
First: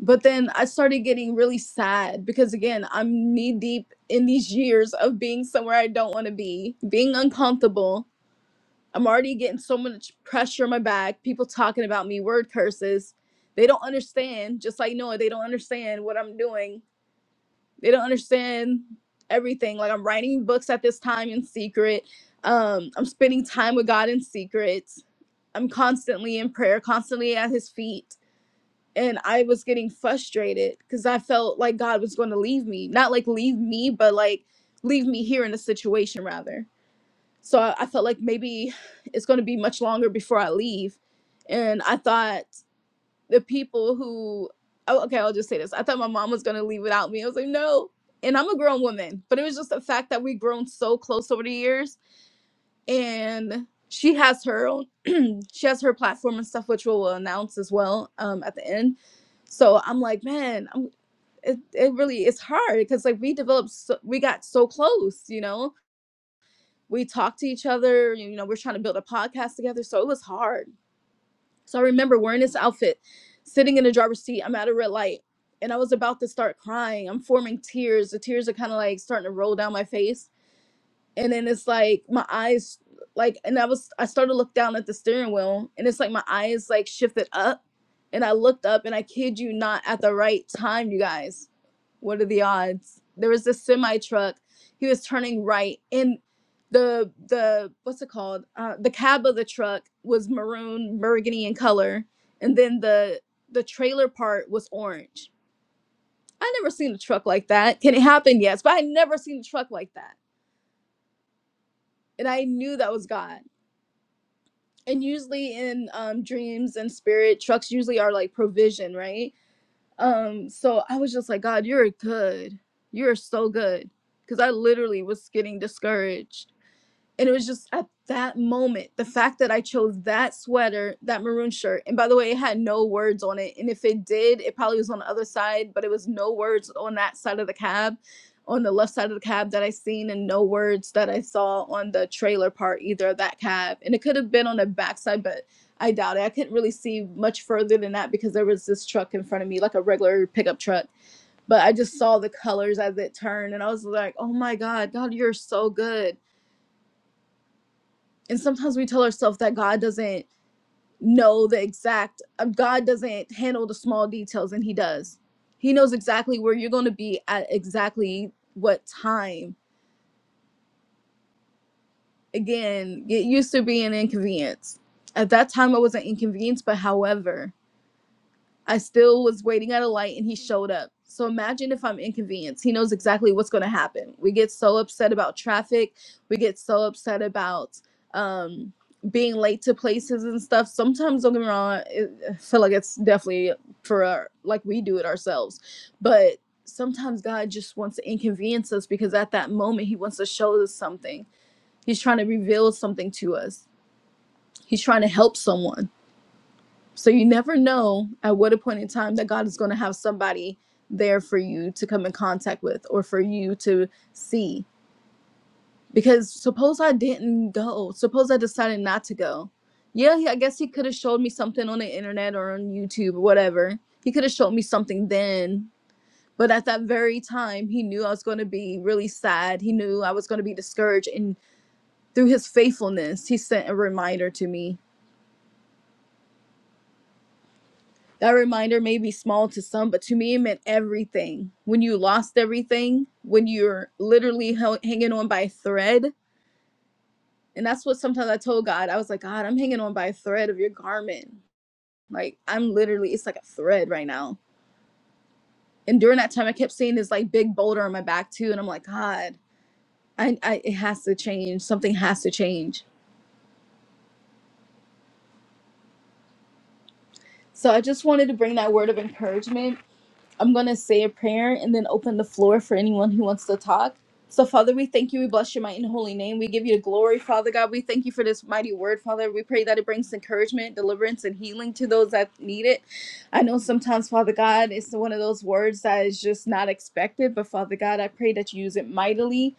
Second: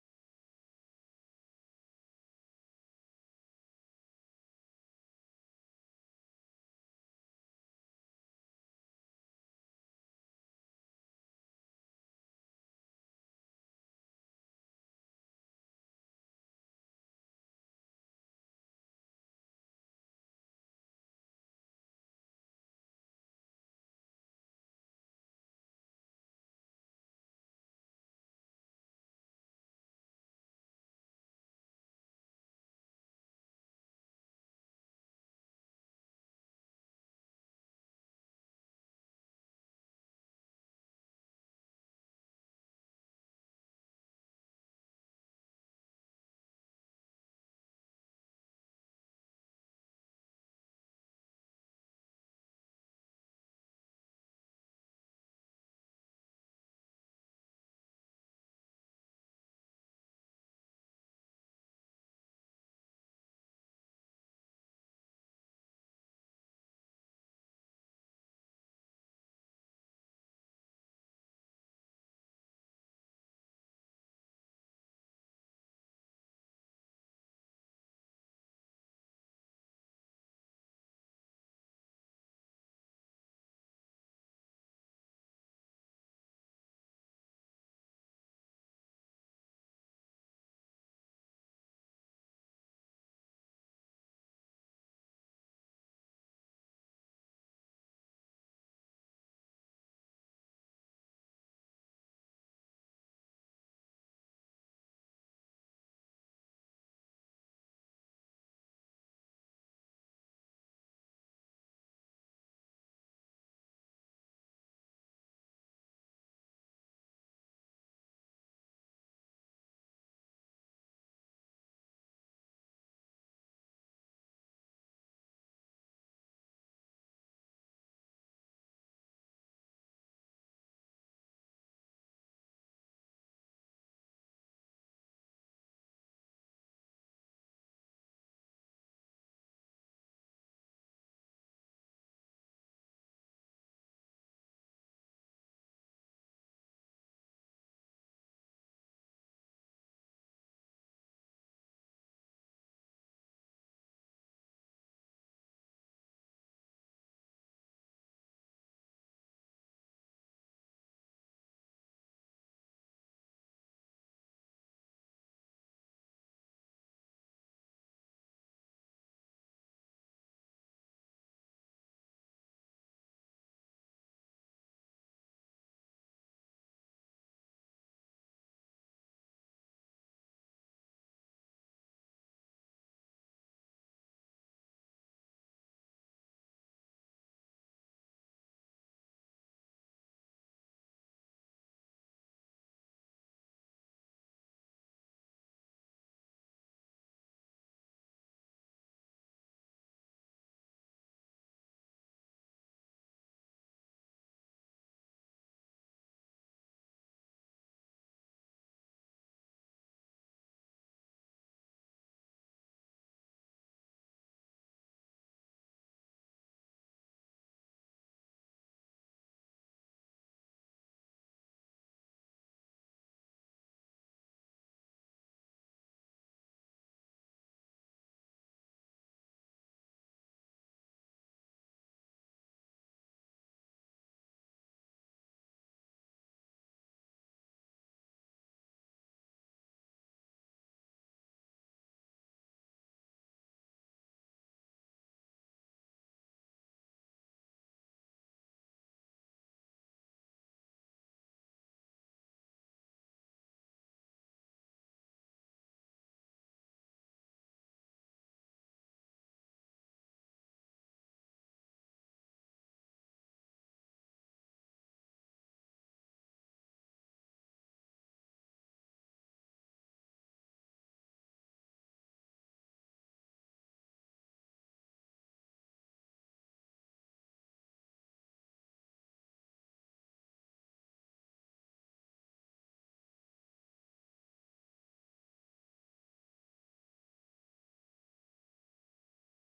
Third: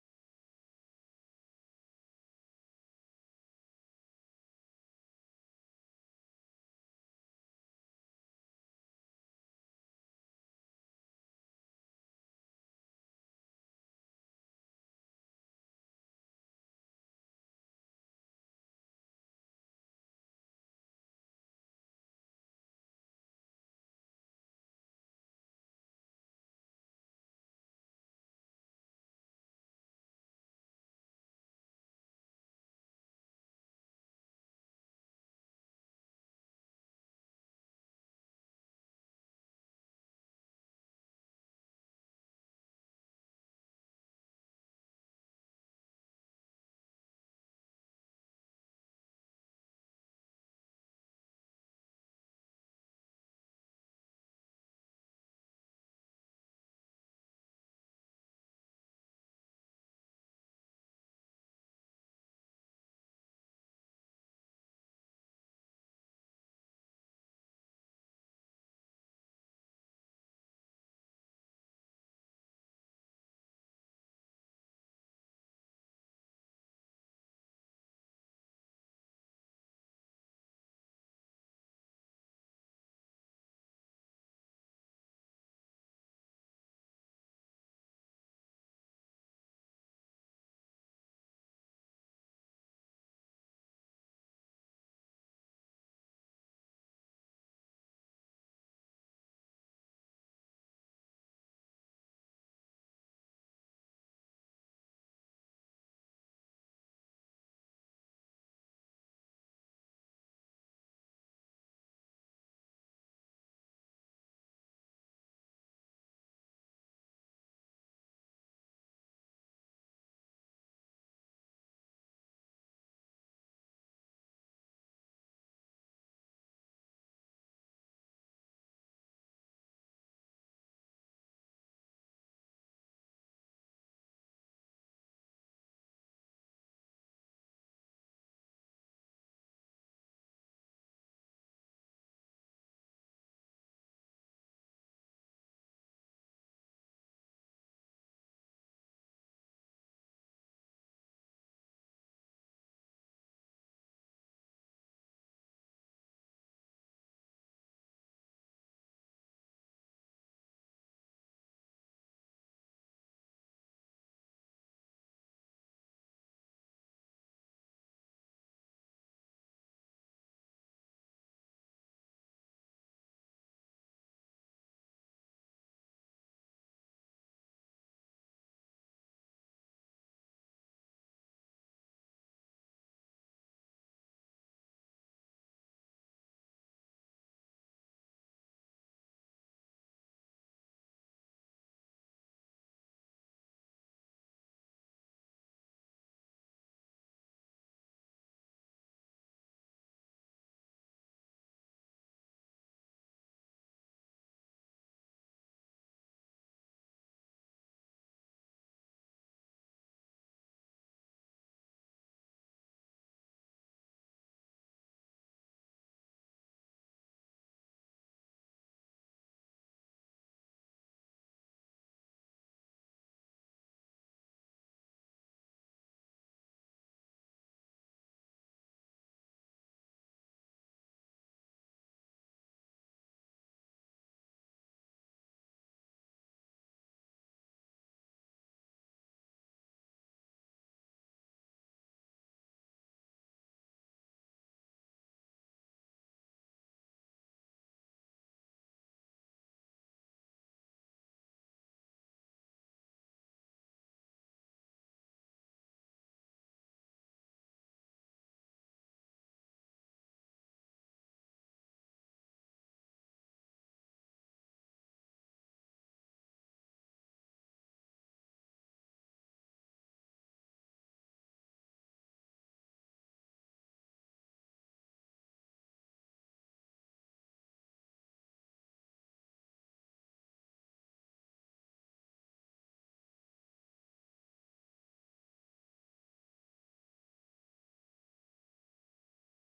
But then I started getting really sad because, again, I'm knee deep in these years of being somewhere I don't want to be, being uncomfortable. I'm already getting so much pressure on my back, people talking about me, word curses. They don't understand, just like Noah, they don't understand what I'm doing they don't understand everything like i'm writing books at this time in secret um i'm spending time with god in secret i'm constantly in prayer constantly at his feet and i was getting frustrated because i felt like god was going to leave me not like leave me but like leave me here in a situation rather so i, I felt like maybe it's going to be much longer before i leave and i thought the people who oh okay i'll just say this i thought my mom was going to leave without me i was like no and i'm a grown woman but it was just the fact that we've grown so close over the years and she has her own she has her platform and stuff which we'll announce as well um, at the end so i'm like man i'm it, it really it's hard because like we developed so, we got so close you know we talked to each other you know we're trying to build a podcast together so it was hard so I remember wearing this outfit, sitting in the driver's seat. I'm at a red light and I was about to start crying. I'm forming tears. The tears are kind of like starting to roll down my face and then it's like my eyes like and i was i started to look down at the steering wheel and it's like my eyes like shifted up and i looked up and i kid you not at the right time you guys what are the odds there was this semi truck he was turning right and the the what's it called uh, the cab of the truck was maroon burgundy in color and then the the trailer part was orange i never seen a truck like that can it happen yes but i never seen a truck like that and i knew that was god and usually in um, dreams and spirit trucks usually are like provision right um so i was just like god you're good you're so good because i literally was getting discouraged and it was just at that moment, the fact that I chose that sweater, that maroon shirt, and by the way, it had no words on it. And if it did, it probably was on the other side, but it was no words on that side of the cab, on the left side of the cab that I seen, and no words that I saw on the trailer part either of that cab. And it could have been on the backside, but I doubt it. I couldn't really see much further than that because there was this truck in front of me, like a regular pickup truck. But I just saw the colors as it turned, and I was like, oh my God, God, you're so good and sometimes we tell ourselves that God doesn't know the exact uh, God doesn't handle the small details and he does. He knows exactly where you're going to be at exactly what time. Again, it used to be an inconvenience. At that time I was an inconvenience, but however, I still was waiting at a light and he showed up. So imagine if I'm inconvenienced. He knows exactly what's going to happen. We get so upset about traffic. We get so upset about um, being late to places and stuff. Sometimes, don't get me wrong, it, I feel like it's definitely for our, like we do it ourselves. But sometimes God just wants to inconvenience us because at that moment, He wants to show us something. He's trying to reveal something to us, He's trying to help someone so you never know at what a point in time that God is going to have somebody there for you to come in contact with or for you to see. Because suppose I didn't go, suppose I decided not to go. Yeah, he- I guess he could have showed me something on the internet or on YouTube or whatever. He could have showed me something then. But at that very time, he knew I was going to be really sad. He knew I was going to be discouraged. And through his faithfulness, he sent a reminder to me That reminder may be small to some, but to me, it meant everything. When you lost everything, when you're literally hel- hanging on by a thread. And that's what sometimes I told God. I was like, God, I'm hanging on by a thread of your garment. Like, I'm literally, it's like a thread right now. And during that time, I kept seeing this like big boulder on my back too. And I'm like, God, I, I it has to change. Something has to change. So I just wanted to bring that word of encouragement I'm going to say a prayer and then open the floor for anyone who wants to talk. So, Father, we thank you. We bless your mighty and holy name. We give you the glory, Father God. We thank you for this mighty word, Father. We pray that it brings encouragement, deliverance, and healing to those that need it. I know sometimes, Father God, it's one of those words that is just not expected, but Father God, I pray that you use it mightily.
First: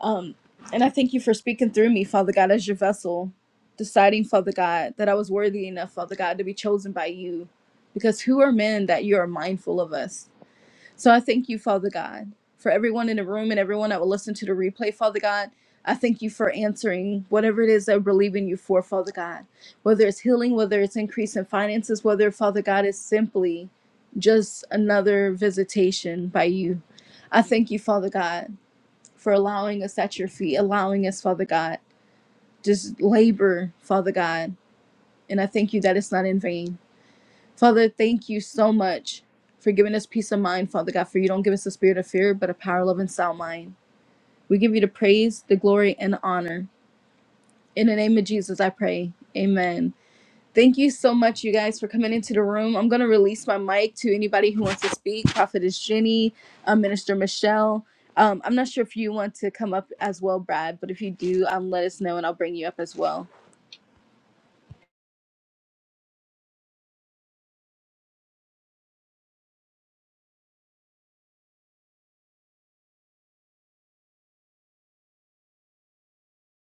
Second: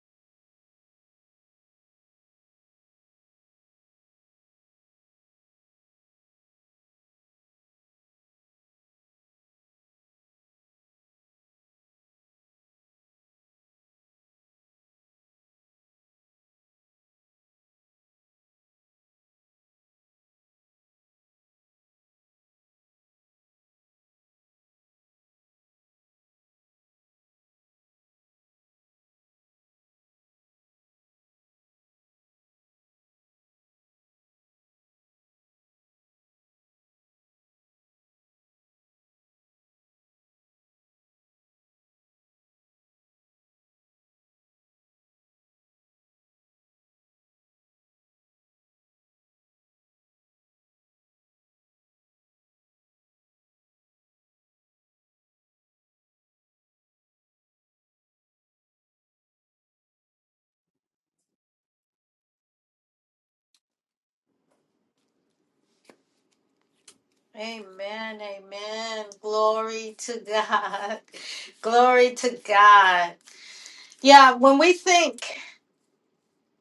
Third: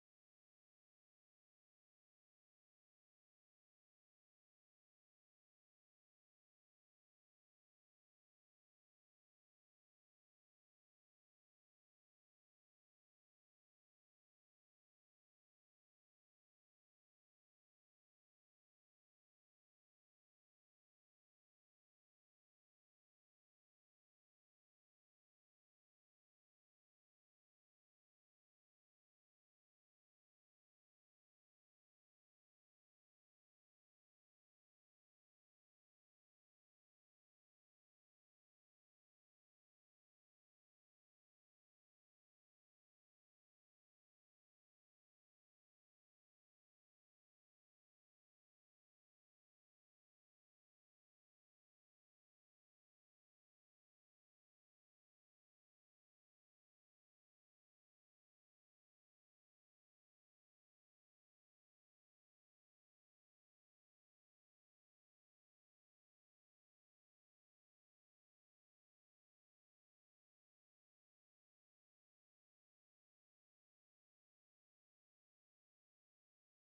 Um, and I thank you for speaking through me, Father God, as your vessel, deciding, Father God, that I was worthy enough, Father God, to be chosen by you. Because who are men that you are mindful of us? So I thank you, Father God, for everyone in the room and everyone that will listen to the replay, Father God. I thank you for answering whatever it is I believe in you for, Father God. Whether it's healing, whether it's increase in finances, whether, Father God, is simply just another visitation by you. I thank you, Father God, for allowing us at your feet, allowing us, Father God, just labor, Father God. And I thank you that it's not in vain. Father, thank you so much for giving us peace of mind, Father God, for you don't give us the spirit of fear, but a power, love, and sound mind. We give you the praise, the glory, and the honor. In the name of Jesus, I pray. Amen. Thank you so much, you guys, for coming into the room. I'm going to release my mic to anybody who wants to speak. Prophetess Jenny, uh, Minister Michelle. Um, I'm not sure if you want to come up as well, Brad, but if you do, um, let us know and I'll bring you up as well.
Amen. Amen. Glory to God. Glory to God. Yeah, when we think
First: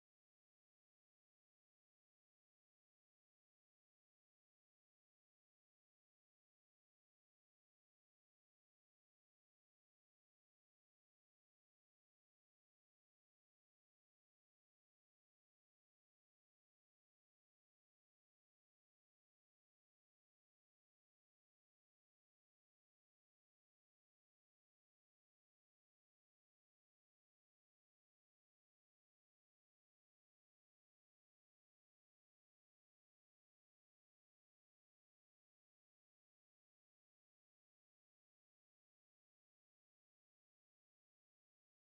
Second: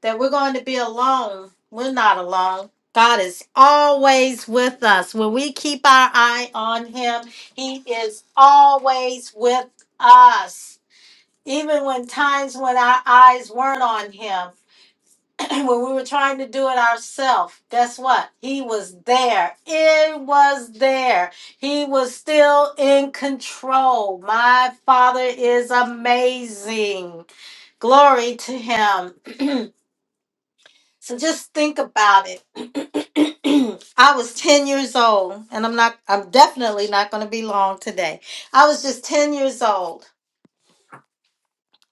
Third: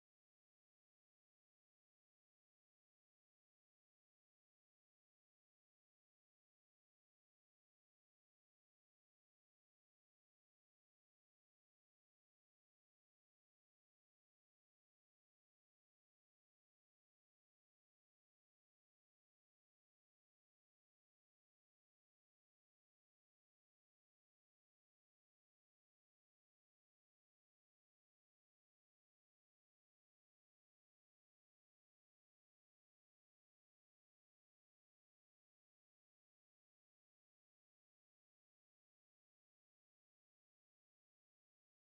that we're going to be alone, we're not alone. God is always with us. When we keep our eye on Him, He is always with us. Even when times when our eyes weren't on Him, when we were trying to do it ourselves, guess what? He was there. It was there. He was still in control. My Father is amazing. Glory to Him. so just think about it. I was 10 years old, and I'm not, I'm definitely not going to be long today. I was just 10 years old,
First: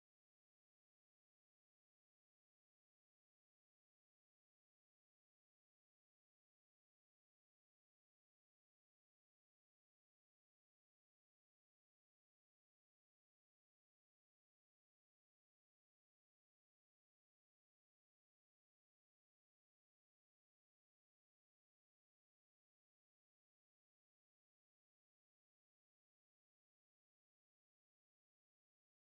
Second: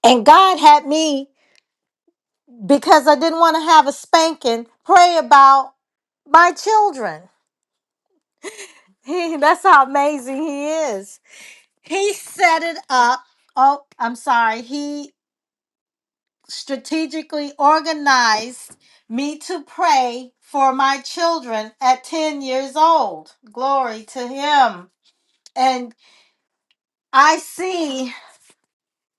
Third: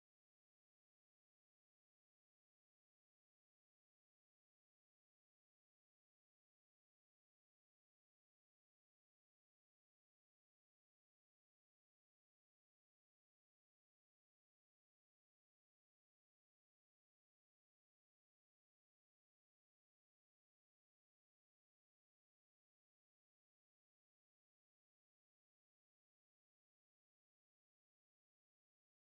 and God had me because I didn't want to have a spanking, pray about my children. He, that's how amazing he is. He set it up. Oh, I'm sorry. He strategically organized me to pray for my children at 10 years old. Glory to him. And I see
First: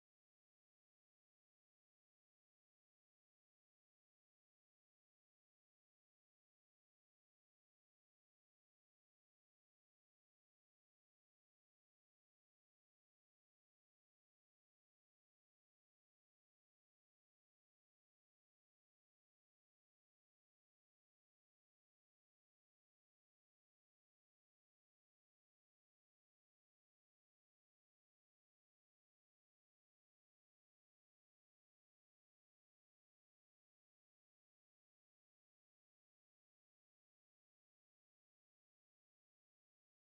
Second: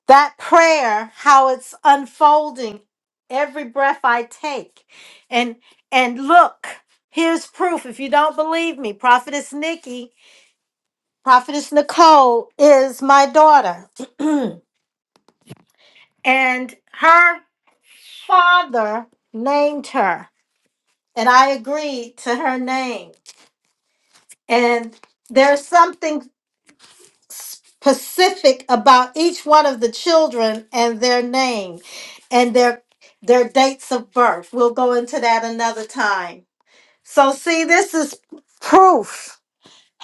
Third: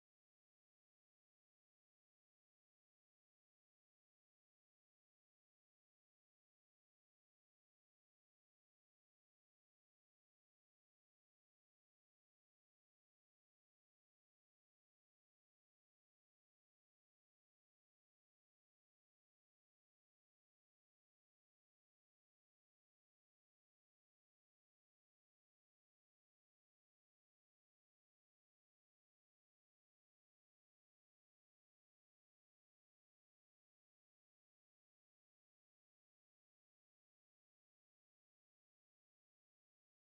that prayer how it's unfolding every breath I take. And and look, here's proof if you don't believe me. Prophetess Nikki Prophetess Nicole is my daughter, and her father named her, and I agreed to her name. And there's something specific about each one of the children and their name and their their dates of birth. We'll go into that another time. So see, this is proof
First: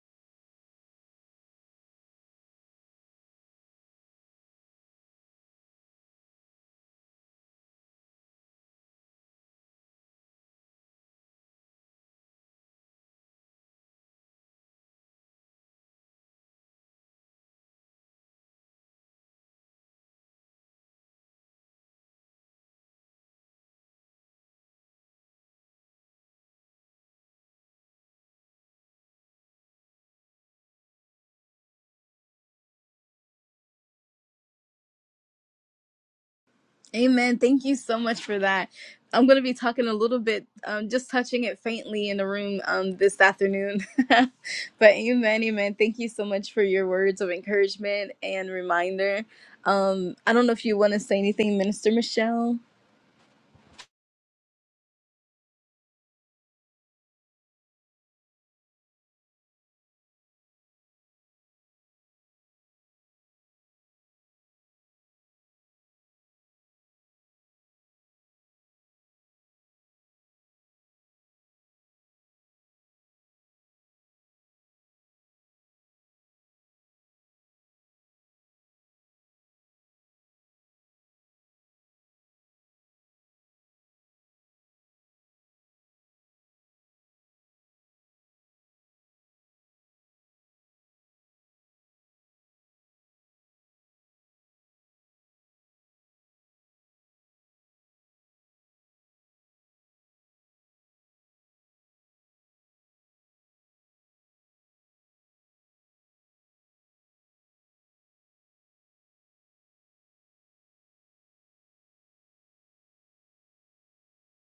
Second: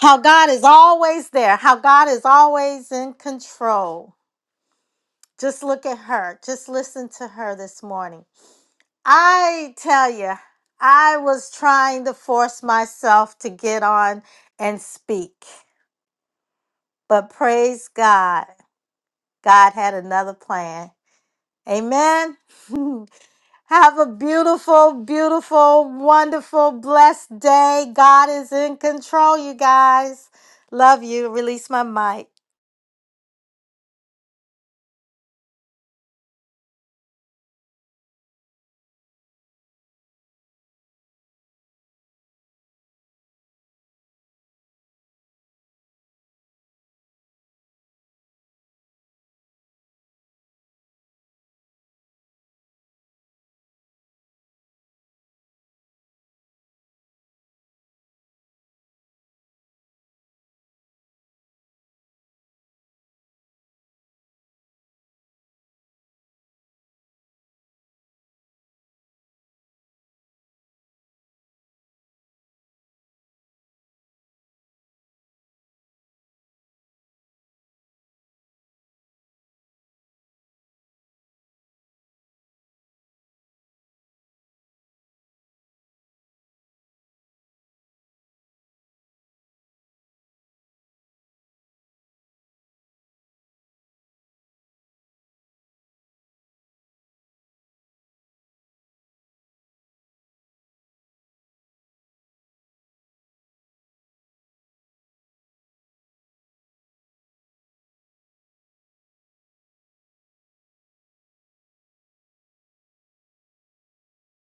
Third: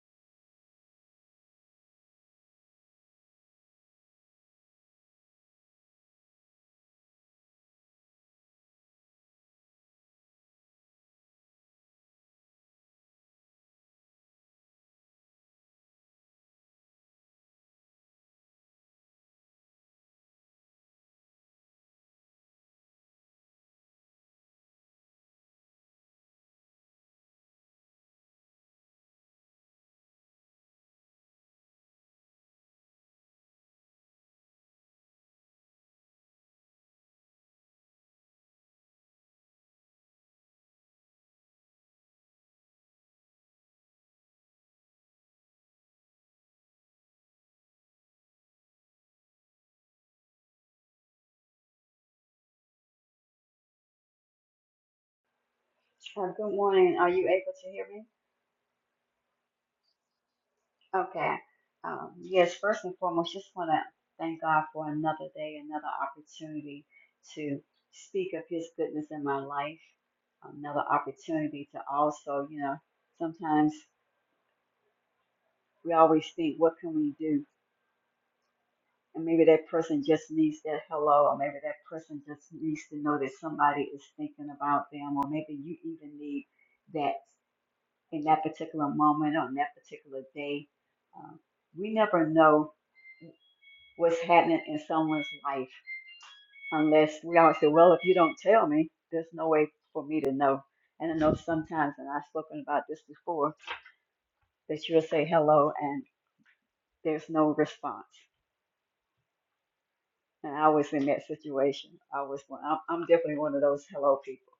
how God is always there, how God is always in control. Just look at her. Just listen to her this morning. I tell you, I was trying to force myself to get on and speak. But praise God, God had another plan. Amen. Have a beautiful, beautiful, wonderful, blessed day. God is in control, you guys. Love you. Release my mic.
Amen. Thank you so much for that. I'm going to be talking a little bit, um, just touching it faintly in the room um, this afternoon. but amen, amen. Thank you so much for your words of encouragement and reminder. Um, I don't know if you want to say anything, Minister Michelle.
Uh, good morning. Are you able to hear me? Okay. Um, yes, first and foremost, just want to thank God for another day, another opportunity to speak of His goodness in my life, another opportunity to also, you know, sometimes we always think, what can we do? And maybe that person just needs that hello, or maybe that person just needs to know that somebody is thinking about them, or maybe you even need that. in that particular moment on that particular day. Um, we never know what's happening in someone's life unless we always say, Well, if you don't tell me, there's no way for me to know. And I know sometimes, and I've spoken about this before, that you'll say hello and there's no response. And I was in that situation. I was, I'm I'm definitely one of those hello people.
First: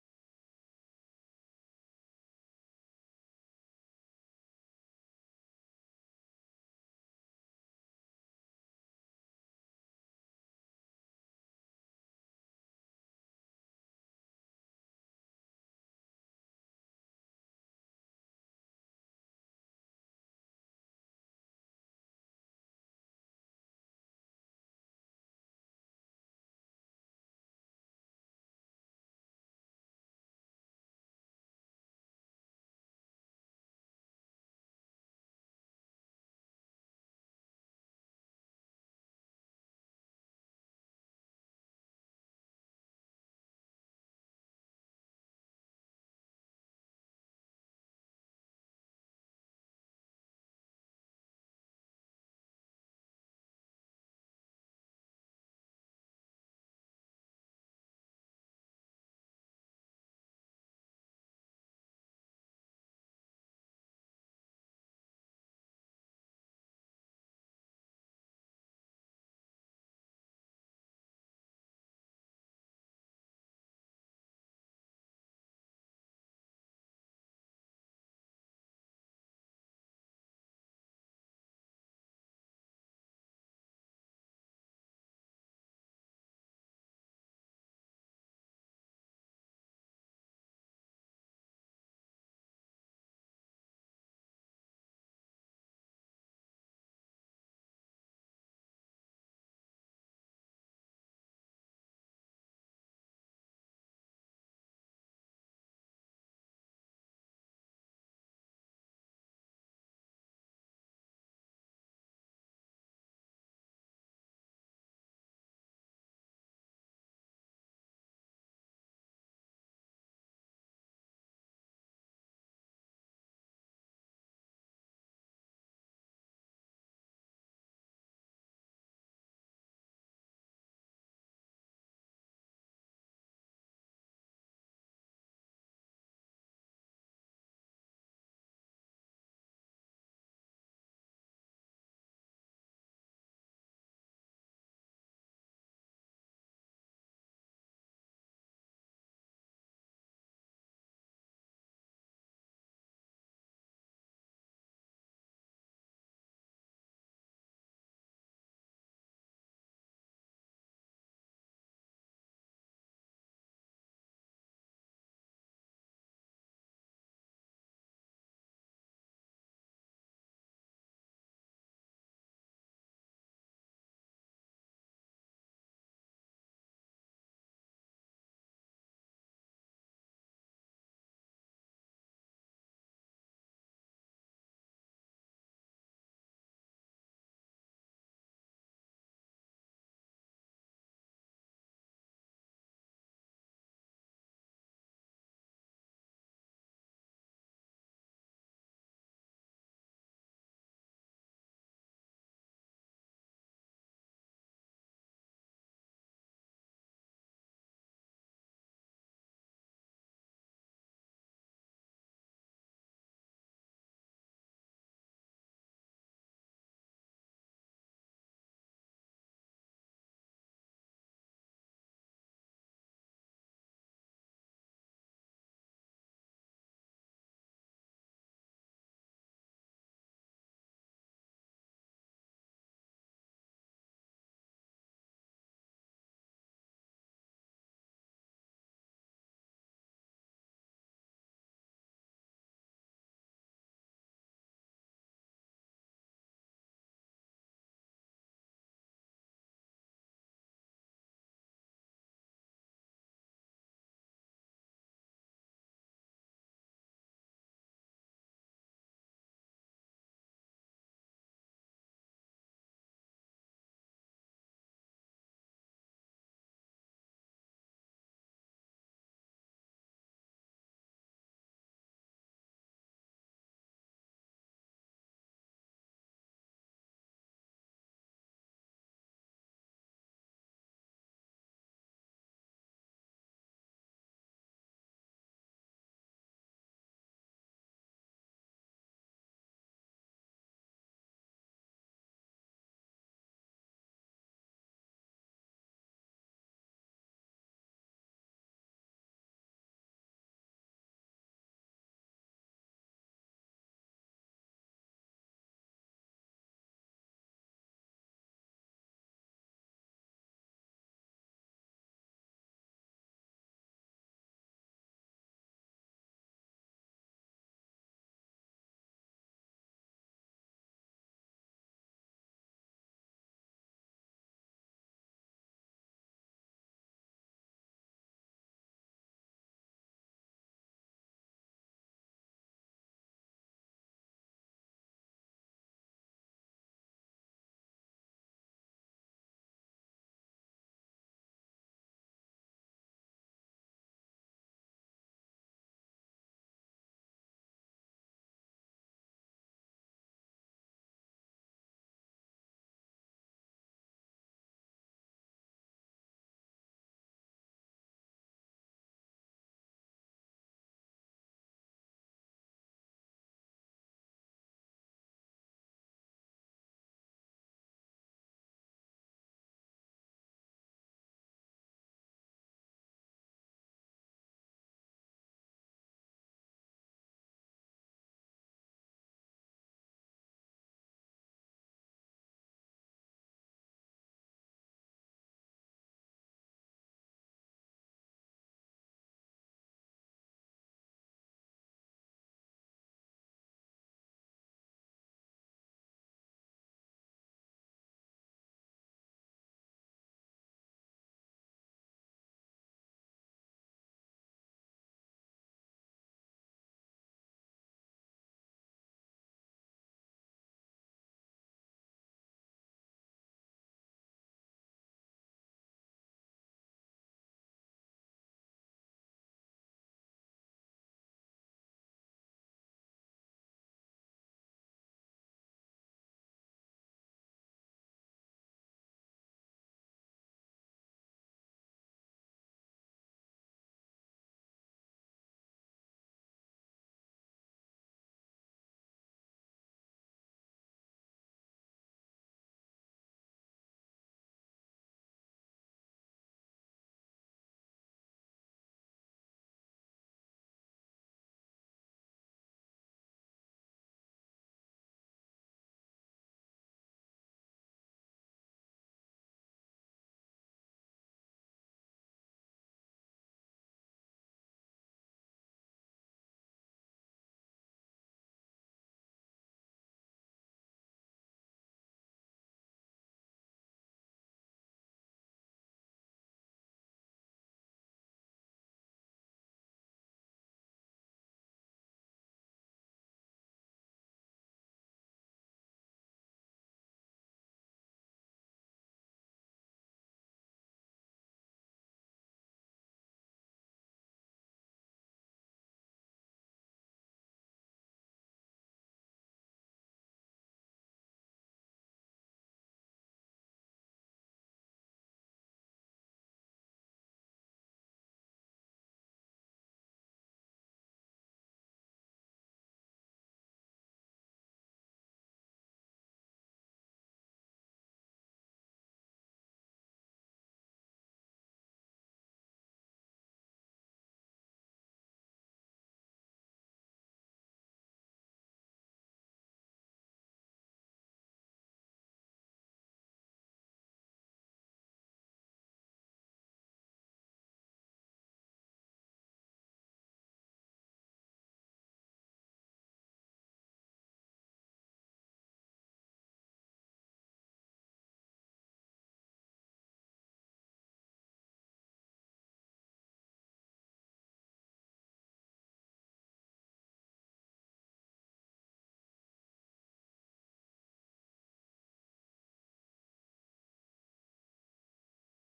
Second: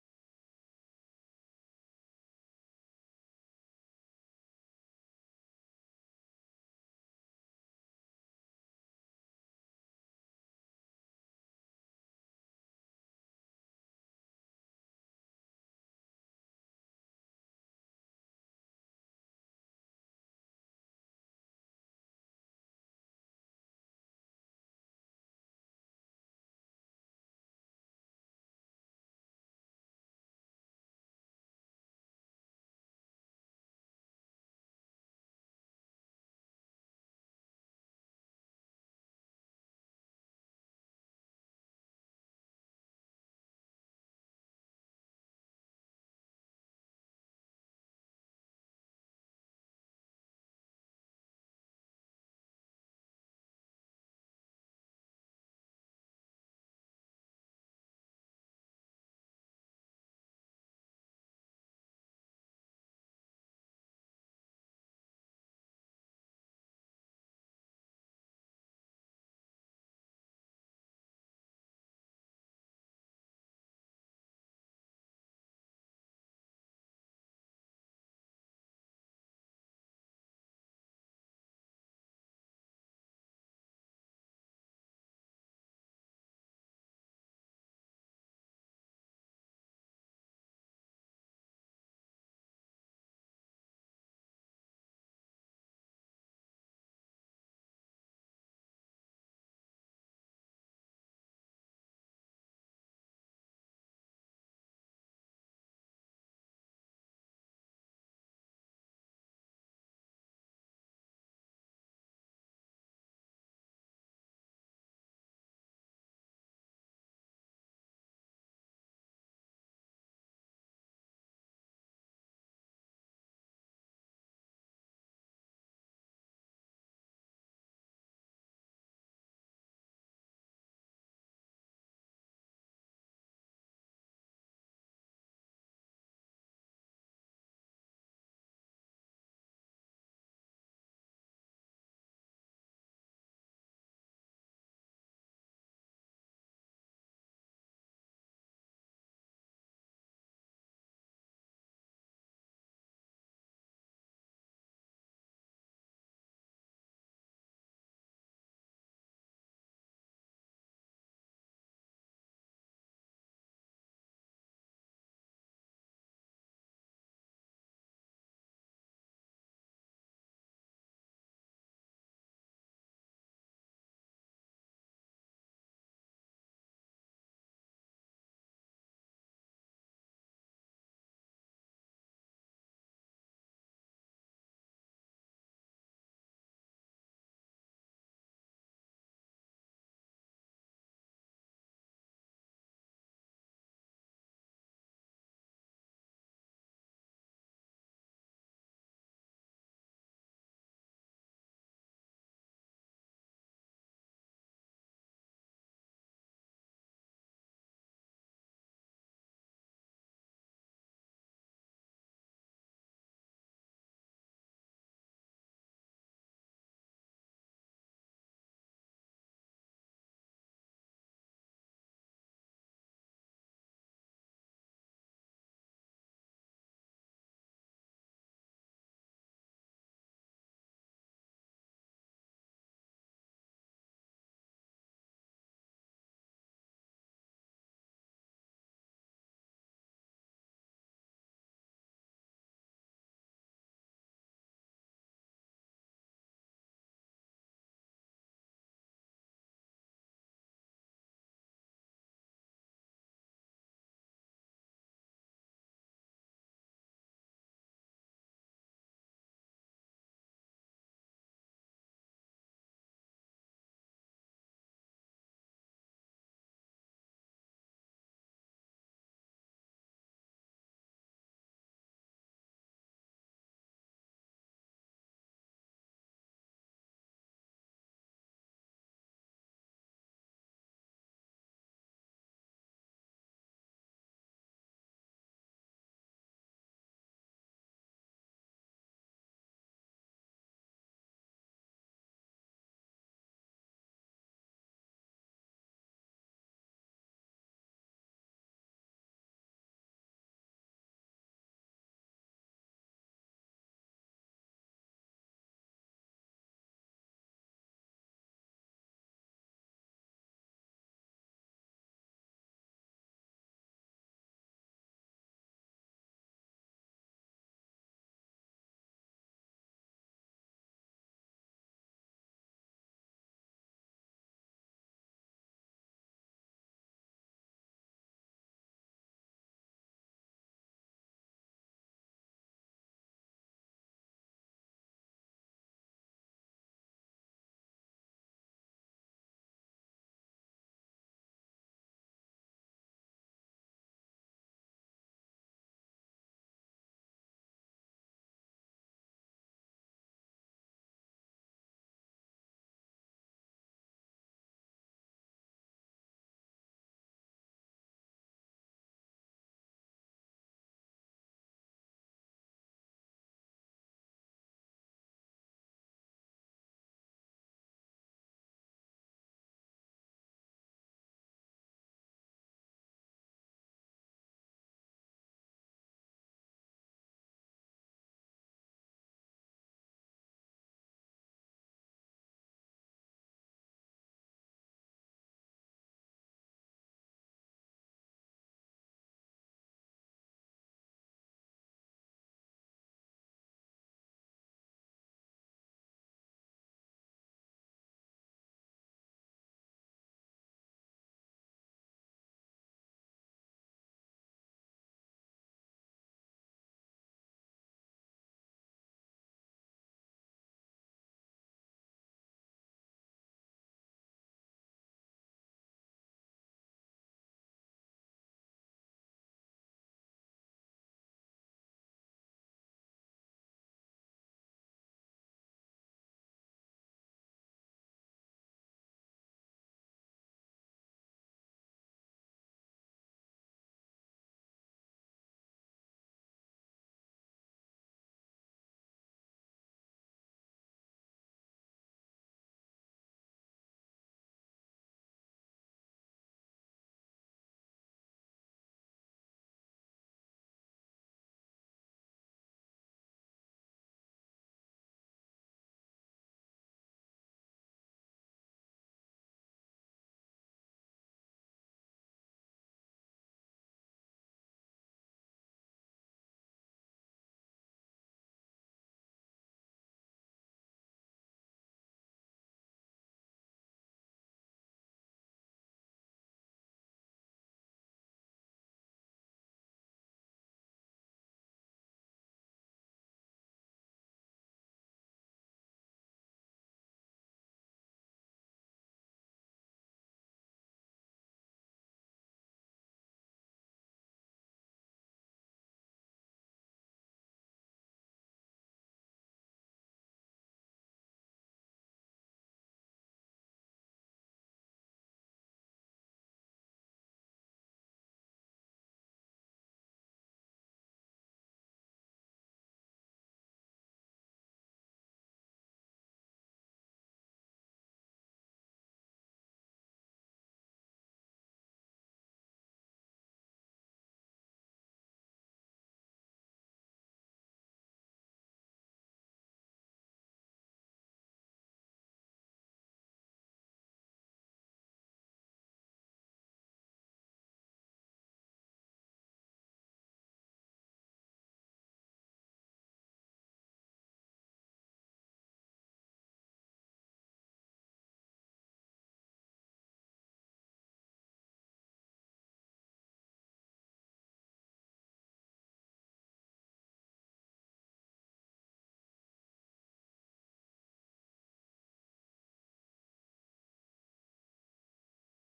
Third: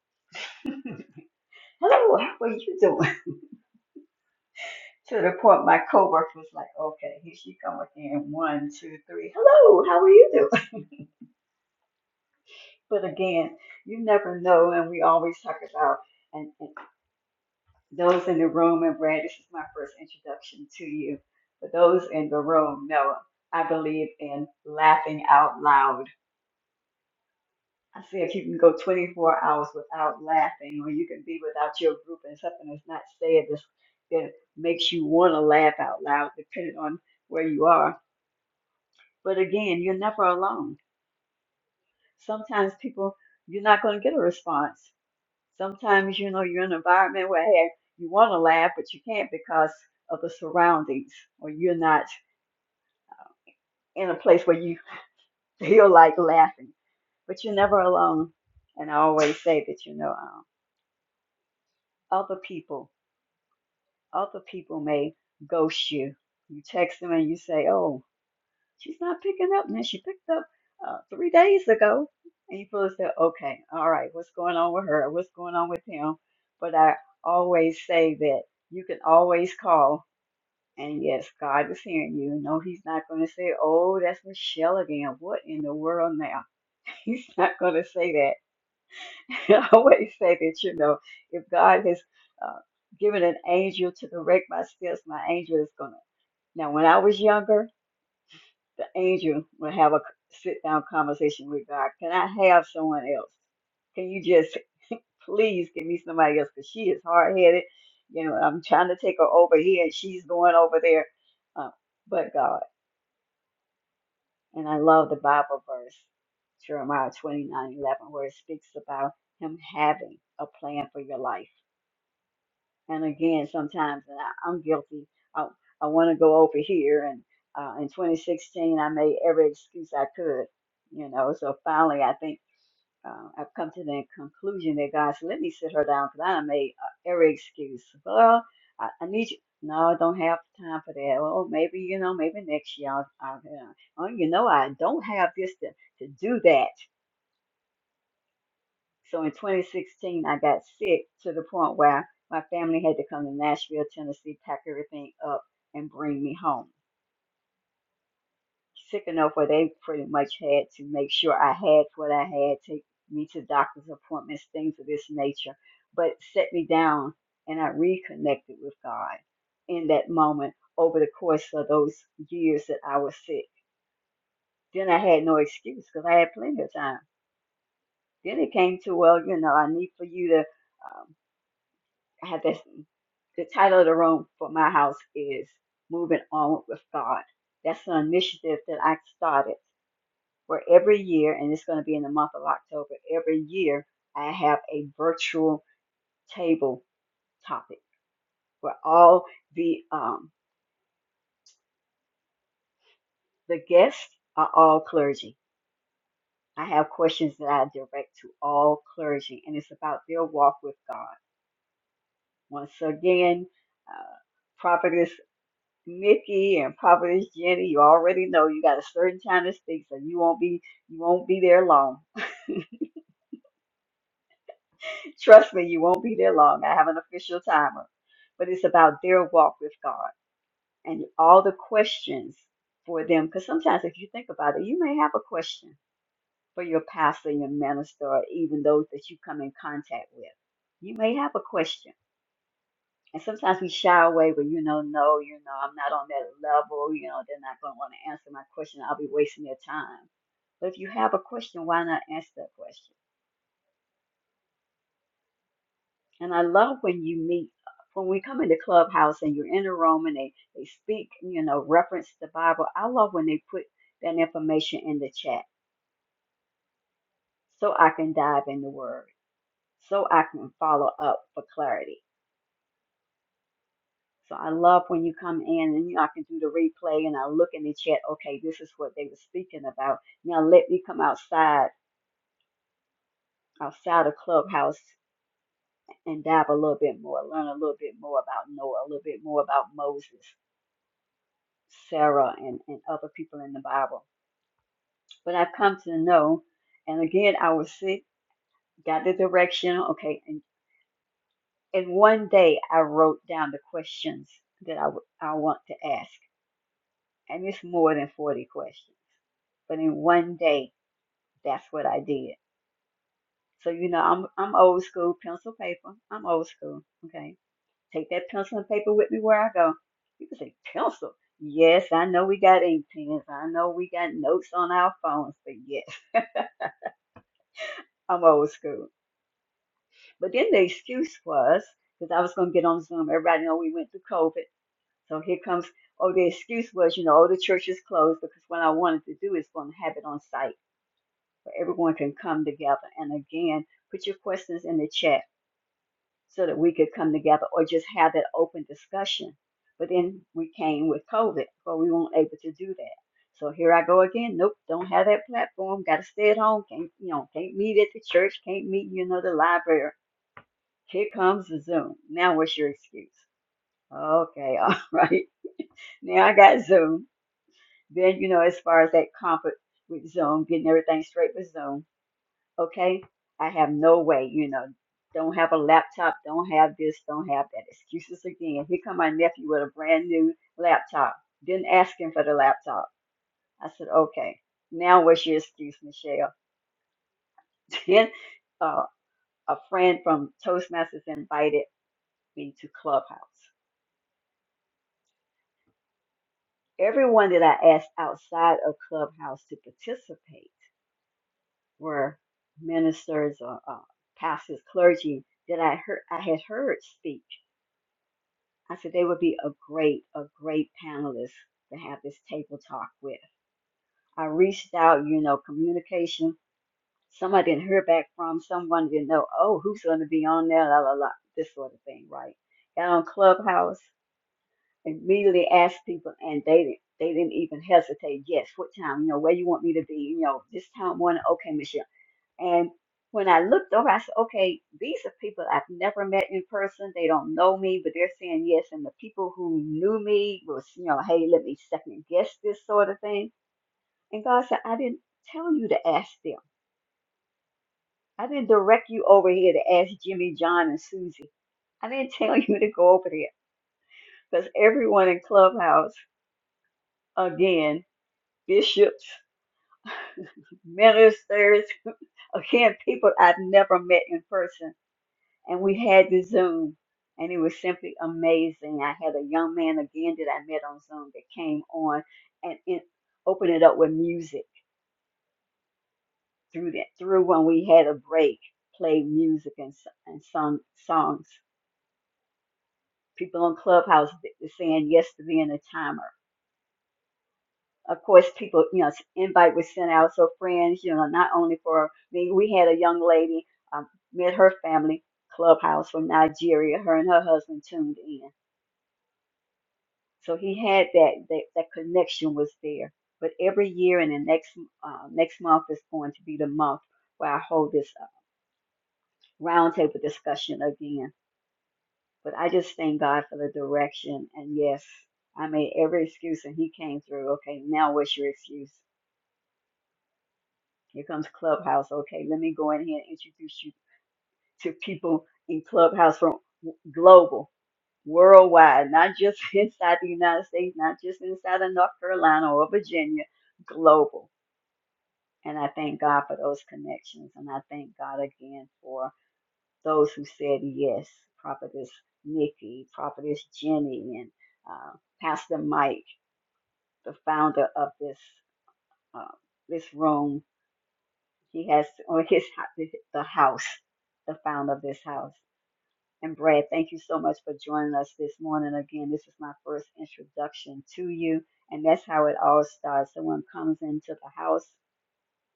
Hello, how are you doing? To the point my coworker was like, okay, here she come again. One, two, three. Hello, how are you doing? But again, you never know, and we always talk about and, and those in the room. And Brad, this is my first introduction to you. For those in the room, know I believe in laughing out loud. I say if you can go 24 hours without laughing, or you can be without your group and something that's not said that's, that makes you want to laugh out loud, depending on where you are. But again, you're never alone. Sometimes people, you're not going to get a response Sometimes, you know, you're in an environment where hey, you want to laugh, but you can't because of the surroundings, or you're not in a place where you feel like laughing. But you're never alone. And I always say that, you know, um, other people, other people may ghost you. You text them and you say, oh, she's not picking up. And then she picked up uh, three days ago. And you feel as though, okay, all right, what's going on with her? What's going on with him? But I always say that you can always call And yes, God is hearing you. No, He's not going to say, Oh, that's Michelle again. What in the world now? He's not going to say that. I always say that, you know, if God has uh, given an angel to direct my steps, my angel is going to. Now, when I was younger, the angel would have a sit down conversation with God. Can I have someone else? Can you just please give me somebody else? Because she is hard headed. You know, I'm trying to take her over here and she's going over there. Uh, but God. And I love the Bible verse, Jeremiah twenty nine eleven, where it speaks about him having a plan for your life. And again, sometimes and I, I'm guilty. I, I want to go over here. And uh, in 2016, I made every excuse I could, you know. So finally, I think uh, I've come to the conclusion that God said, let me sit her down because I made uh, every excuse. Well, I, I need you. No, I don't have time for that. Well, maybe, you know, maybe next year I'll, I'll you know, oh, you know, I don't have this to, to do that. So in 2016, I got sick to the point where my family had to come to Nashville, Tennessee, pack everything up and bring me home. sick enough where they pretty much had to make sure I had what I had, take me to doctor's appointments, things of this nature, but set me down and I reconnected with God in that moment over the course of those years that I was sick. Then I had no excuse because I had plenty of time. Then it came to, well, you know, I need for you to, um, I had this, the title of the room for my house is Moving On with God. That's an initiative that I started where every year, and it's going to be in the month of October, every year I have a virtual table topic where all the um, the guests are all clergy. I have questions that I direct to all clergy, and it's about their walk with God. Once again, uh, Prophetess Nikki and Prophetess Jenny, you already know you got a certain time to speak, so you won't be you won't be there long. Trust me, you won't be there long. I have an official timer. But it's about their walk with God and all the questions for them. Because sometimes, if you think about it, you may have a question for your pastor, your minister, or even those that you come in contact with. You may have a question. And sometimes we shy away, but you know, no, you know, I'm not on that level. You know, they're not going to want to answer my question. I'll be wasting their time. But if you have a question, why not answer that question? And I love when you meet, when we come into Clubhouse and you're in a room and they, they speak, you know, reference the Bible. I love when they put that information in the chat so I can dive in the Word, so I can follow up for clarity. So I love when you come in and you know, I can do the replay and I look in the chat, okay, this is what they were speaking about. Now let me come outside, outside of Clubhouse and dive a little bit more, learn a little bit more about Noah, a little bit more about Moses Sarah and, and other people in the Bible. But I've come to know, and again, I was sick, got the direction, okay, and, and one day I wrote down the questions that I, w- I want to ask. And it's more than 40 questions, but in one day, that's what I did. So, you know, I'm, I'm old school, pencil paper. I'm old school, okay? Take that pencil and paper with me where I go. You can say, pencil. Yes, I know we got ink pens. I know we got notes on our phones, but yes. I'm old school. But then the excuse was, because I was going to get on Zoom. Everybody know we went through COVID. So here comes, oh, the excuse was, you know, oh, the church is closed because what I wanted to do is going to have it on site where everyone can come together. And again, put your questions in the chat so that we could come together or just have that open discussion. But then we came with COVID, but we weren't able to do that. So here I go again. Nope, don't have that platform. Got to stay at home. Can't, you know, can't meet at the church. Can't meet, you know, the library Here comes the Zoom. Now, what's your excuse? Okay, all right. Now I got Zoom. Then, you know, as far as that comfort with Zoom, getting everything straight with Zoom, okay? I have no way, you know, don't have a laptop, don't have this, don't have that. Excuses again. Here come my nephew with a brand new laptop. Didn't ask him for the laptop. I said, okay, now what's your excuse, Michelle? Then uh, a friend from Toastmasters invited me to Clubhouse. Everyone that I asked outside of Clubhouse to participate were ministers or uh, pastors, clergy that I heard I had heard speak. I said they would be a great, a great panelist to have this table talk with. I reached out, you know, communication. Some I didn't hear back from. Someone didn't know, oh, who's going to be on there, la la la, this sort of thing, right? Got on Clubhouse. immediately asked people, and they didn't. They didn't even hesitate. Yes, what time? You know, where you want me to be? You know, this time morning. Okay, Michelle. And when I looked over, I said, okay, these are people I've never met in person. They don't know me, but they're saying yes. And the people who knew me was, you know, hey, let me second guess this sort of thing. And God said, I didn't tell you to ask them. I didn't direct you over here to ask Jimmy, John, and Susie. I didn't tell you to go over there because everyone in Clubhouse, again, bishops. ministers, again, people I've never met in person. And we had the Zoom, and it was simply amazing. I had a young man again that I met on Zoom that came on and it, opened it up with music through that, through when we had a break, played music and, s- and sung songs. People on Clubhouse th- saying yes to being a timer. of course, people, you know, invite was sent out. So friends, you know, not only for me, we had a young lady, um, met her family clubhouse from Nigeria. Her and her husband tuned in. So he had that, that, that connection was there. But every year and the next, uh, next month is going to be the month where I hold this uh, roundtable discussion again. But I just thank God for the direction. And yes, I made every excuse and he came through. Okay, now what's your excuse? Here comes Clubhouse. Okay, let me go in here and introduce you to people in Clubhouse from w- global, worldwide, not just inside the United States, not just inside of North Carolina or Virginia, global. And I thank God for those connections. And I thank God again for those who said yes Prophetess Nikki, Prophetess Jenny, and uh, Pastor Mike, the founder of this, uh, this room He has on his ho- the house, the founder of this house. And Brad, thank you so much for joining us this morning. Again, this is my first introduction to you, and that's how it all starts. Someone comes into the house,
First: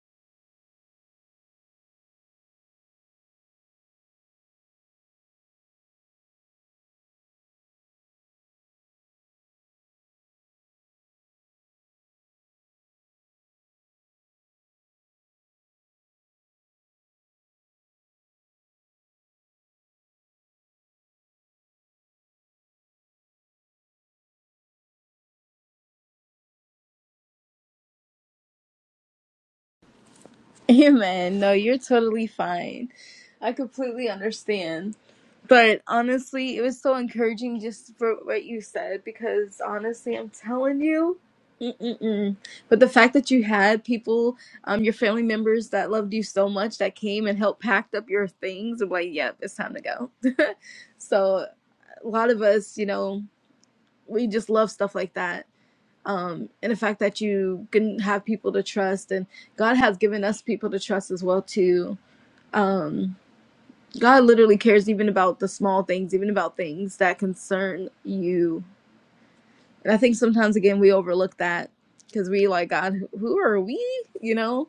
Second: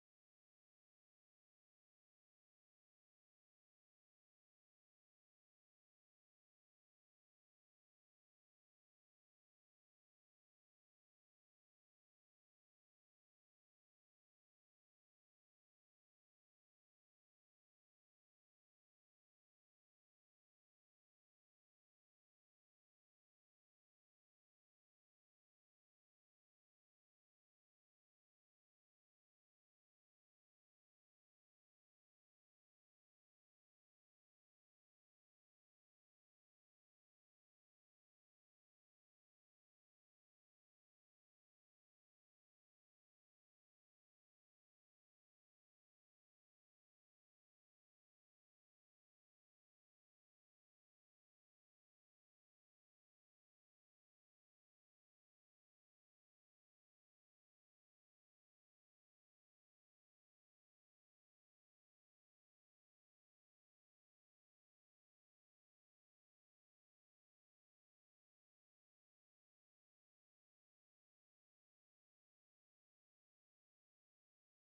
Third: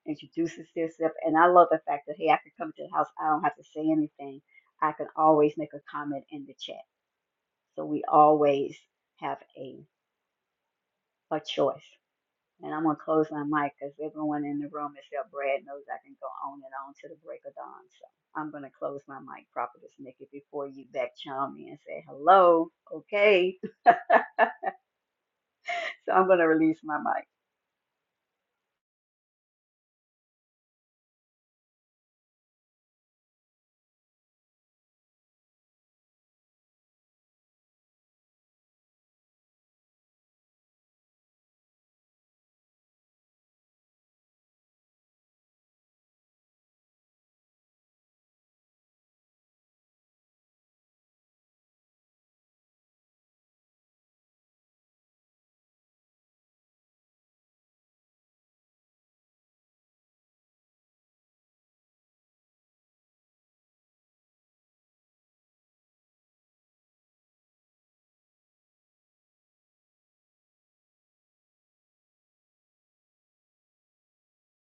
introduces themselves, and I love the fact that hey, I can come to the house. I don't have to say anything. I can always make a comment in the chat. So we always have a a choice. And I'm going to close my mic because everyone in the room except Brad knows I can go on and on to the break of dawn. So I'm going to close my mic, Prophetess Nikki, before you back chime me and say hello. Okay. so I'm going to release my mic.
Amen. No, you're totally fine. I completely understand. But honestly, it was so encouraging just for what you said because honestly, I'm telling you, mm-mm-mm. but the fact that you had people, um, your family members that loved you so much that came and helped packed up your things, I'm like, yep, it's time to go. so a lot of us, you know, we just love stuff like that um, and the fact that you can have people to trust, and God has given us people to trust as well too. Um, God literally cares even about the small things, even about things that concern you. And I think sometimes again we overlook that because we like God, who are we? You know,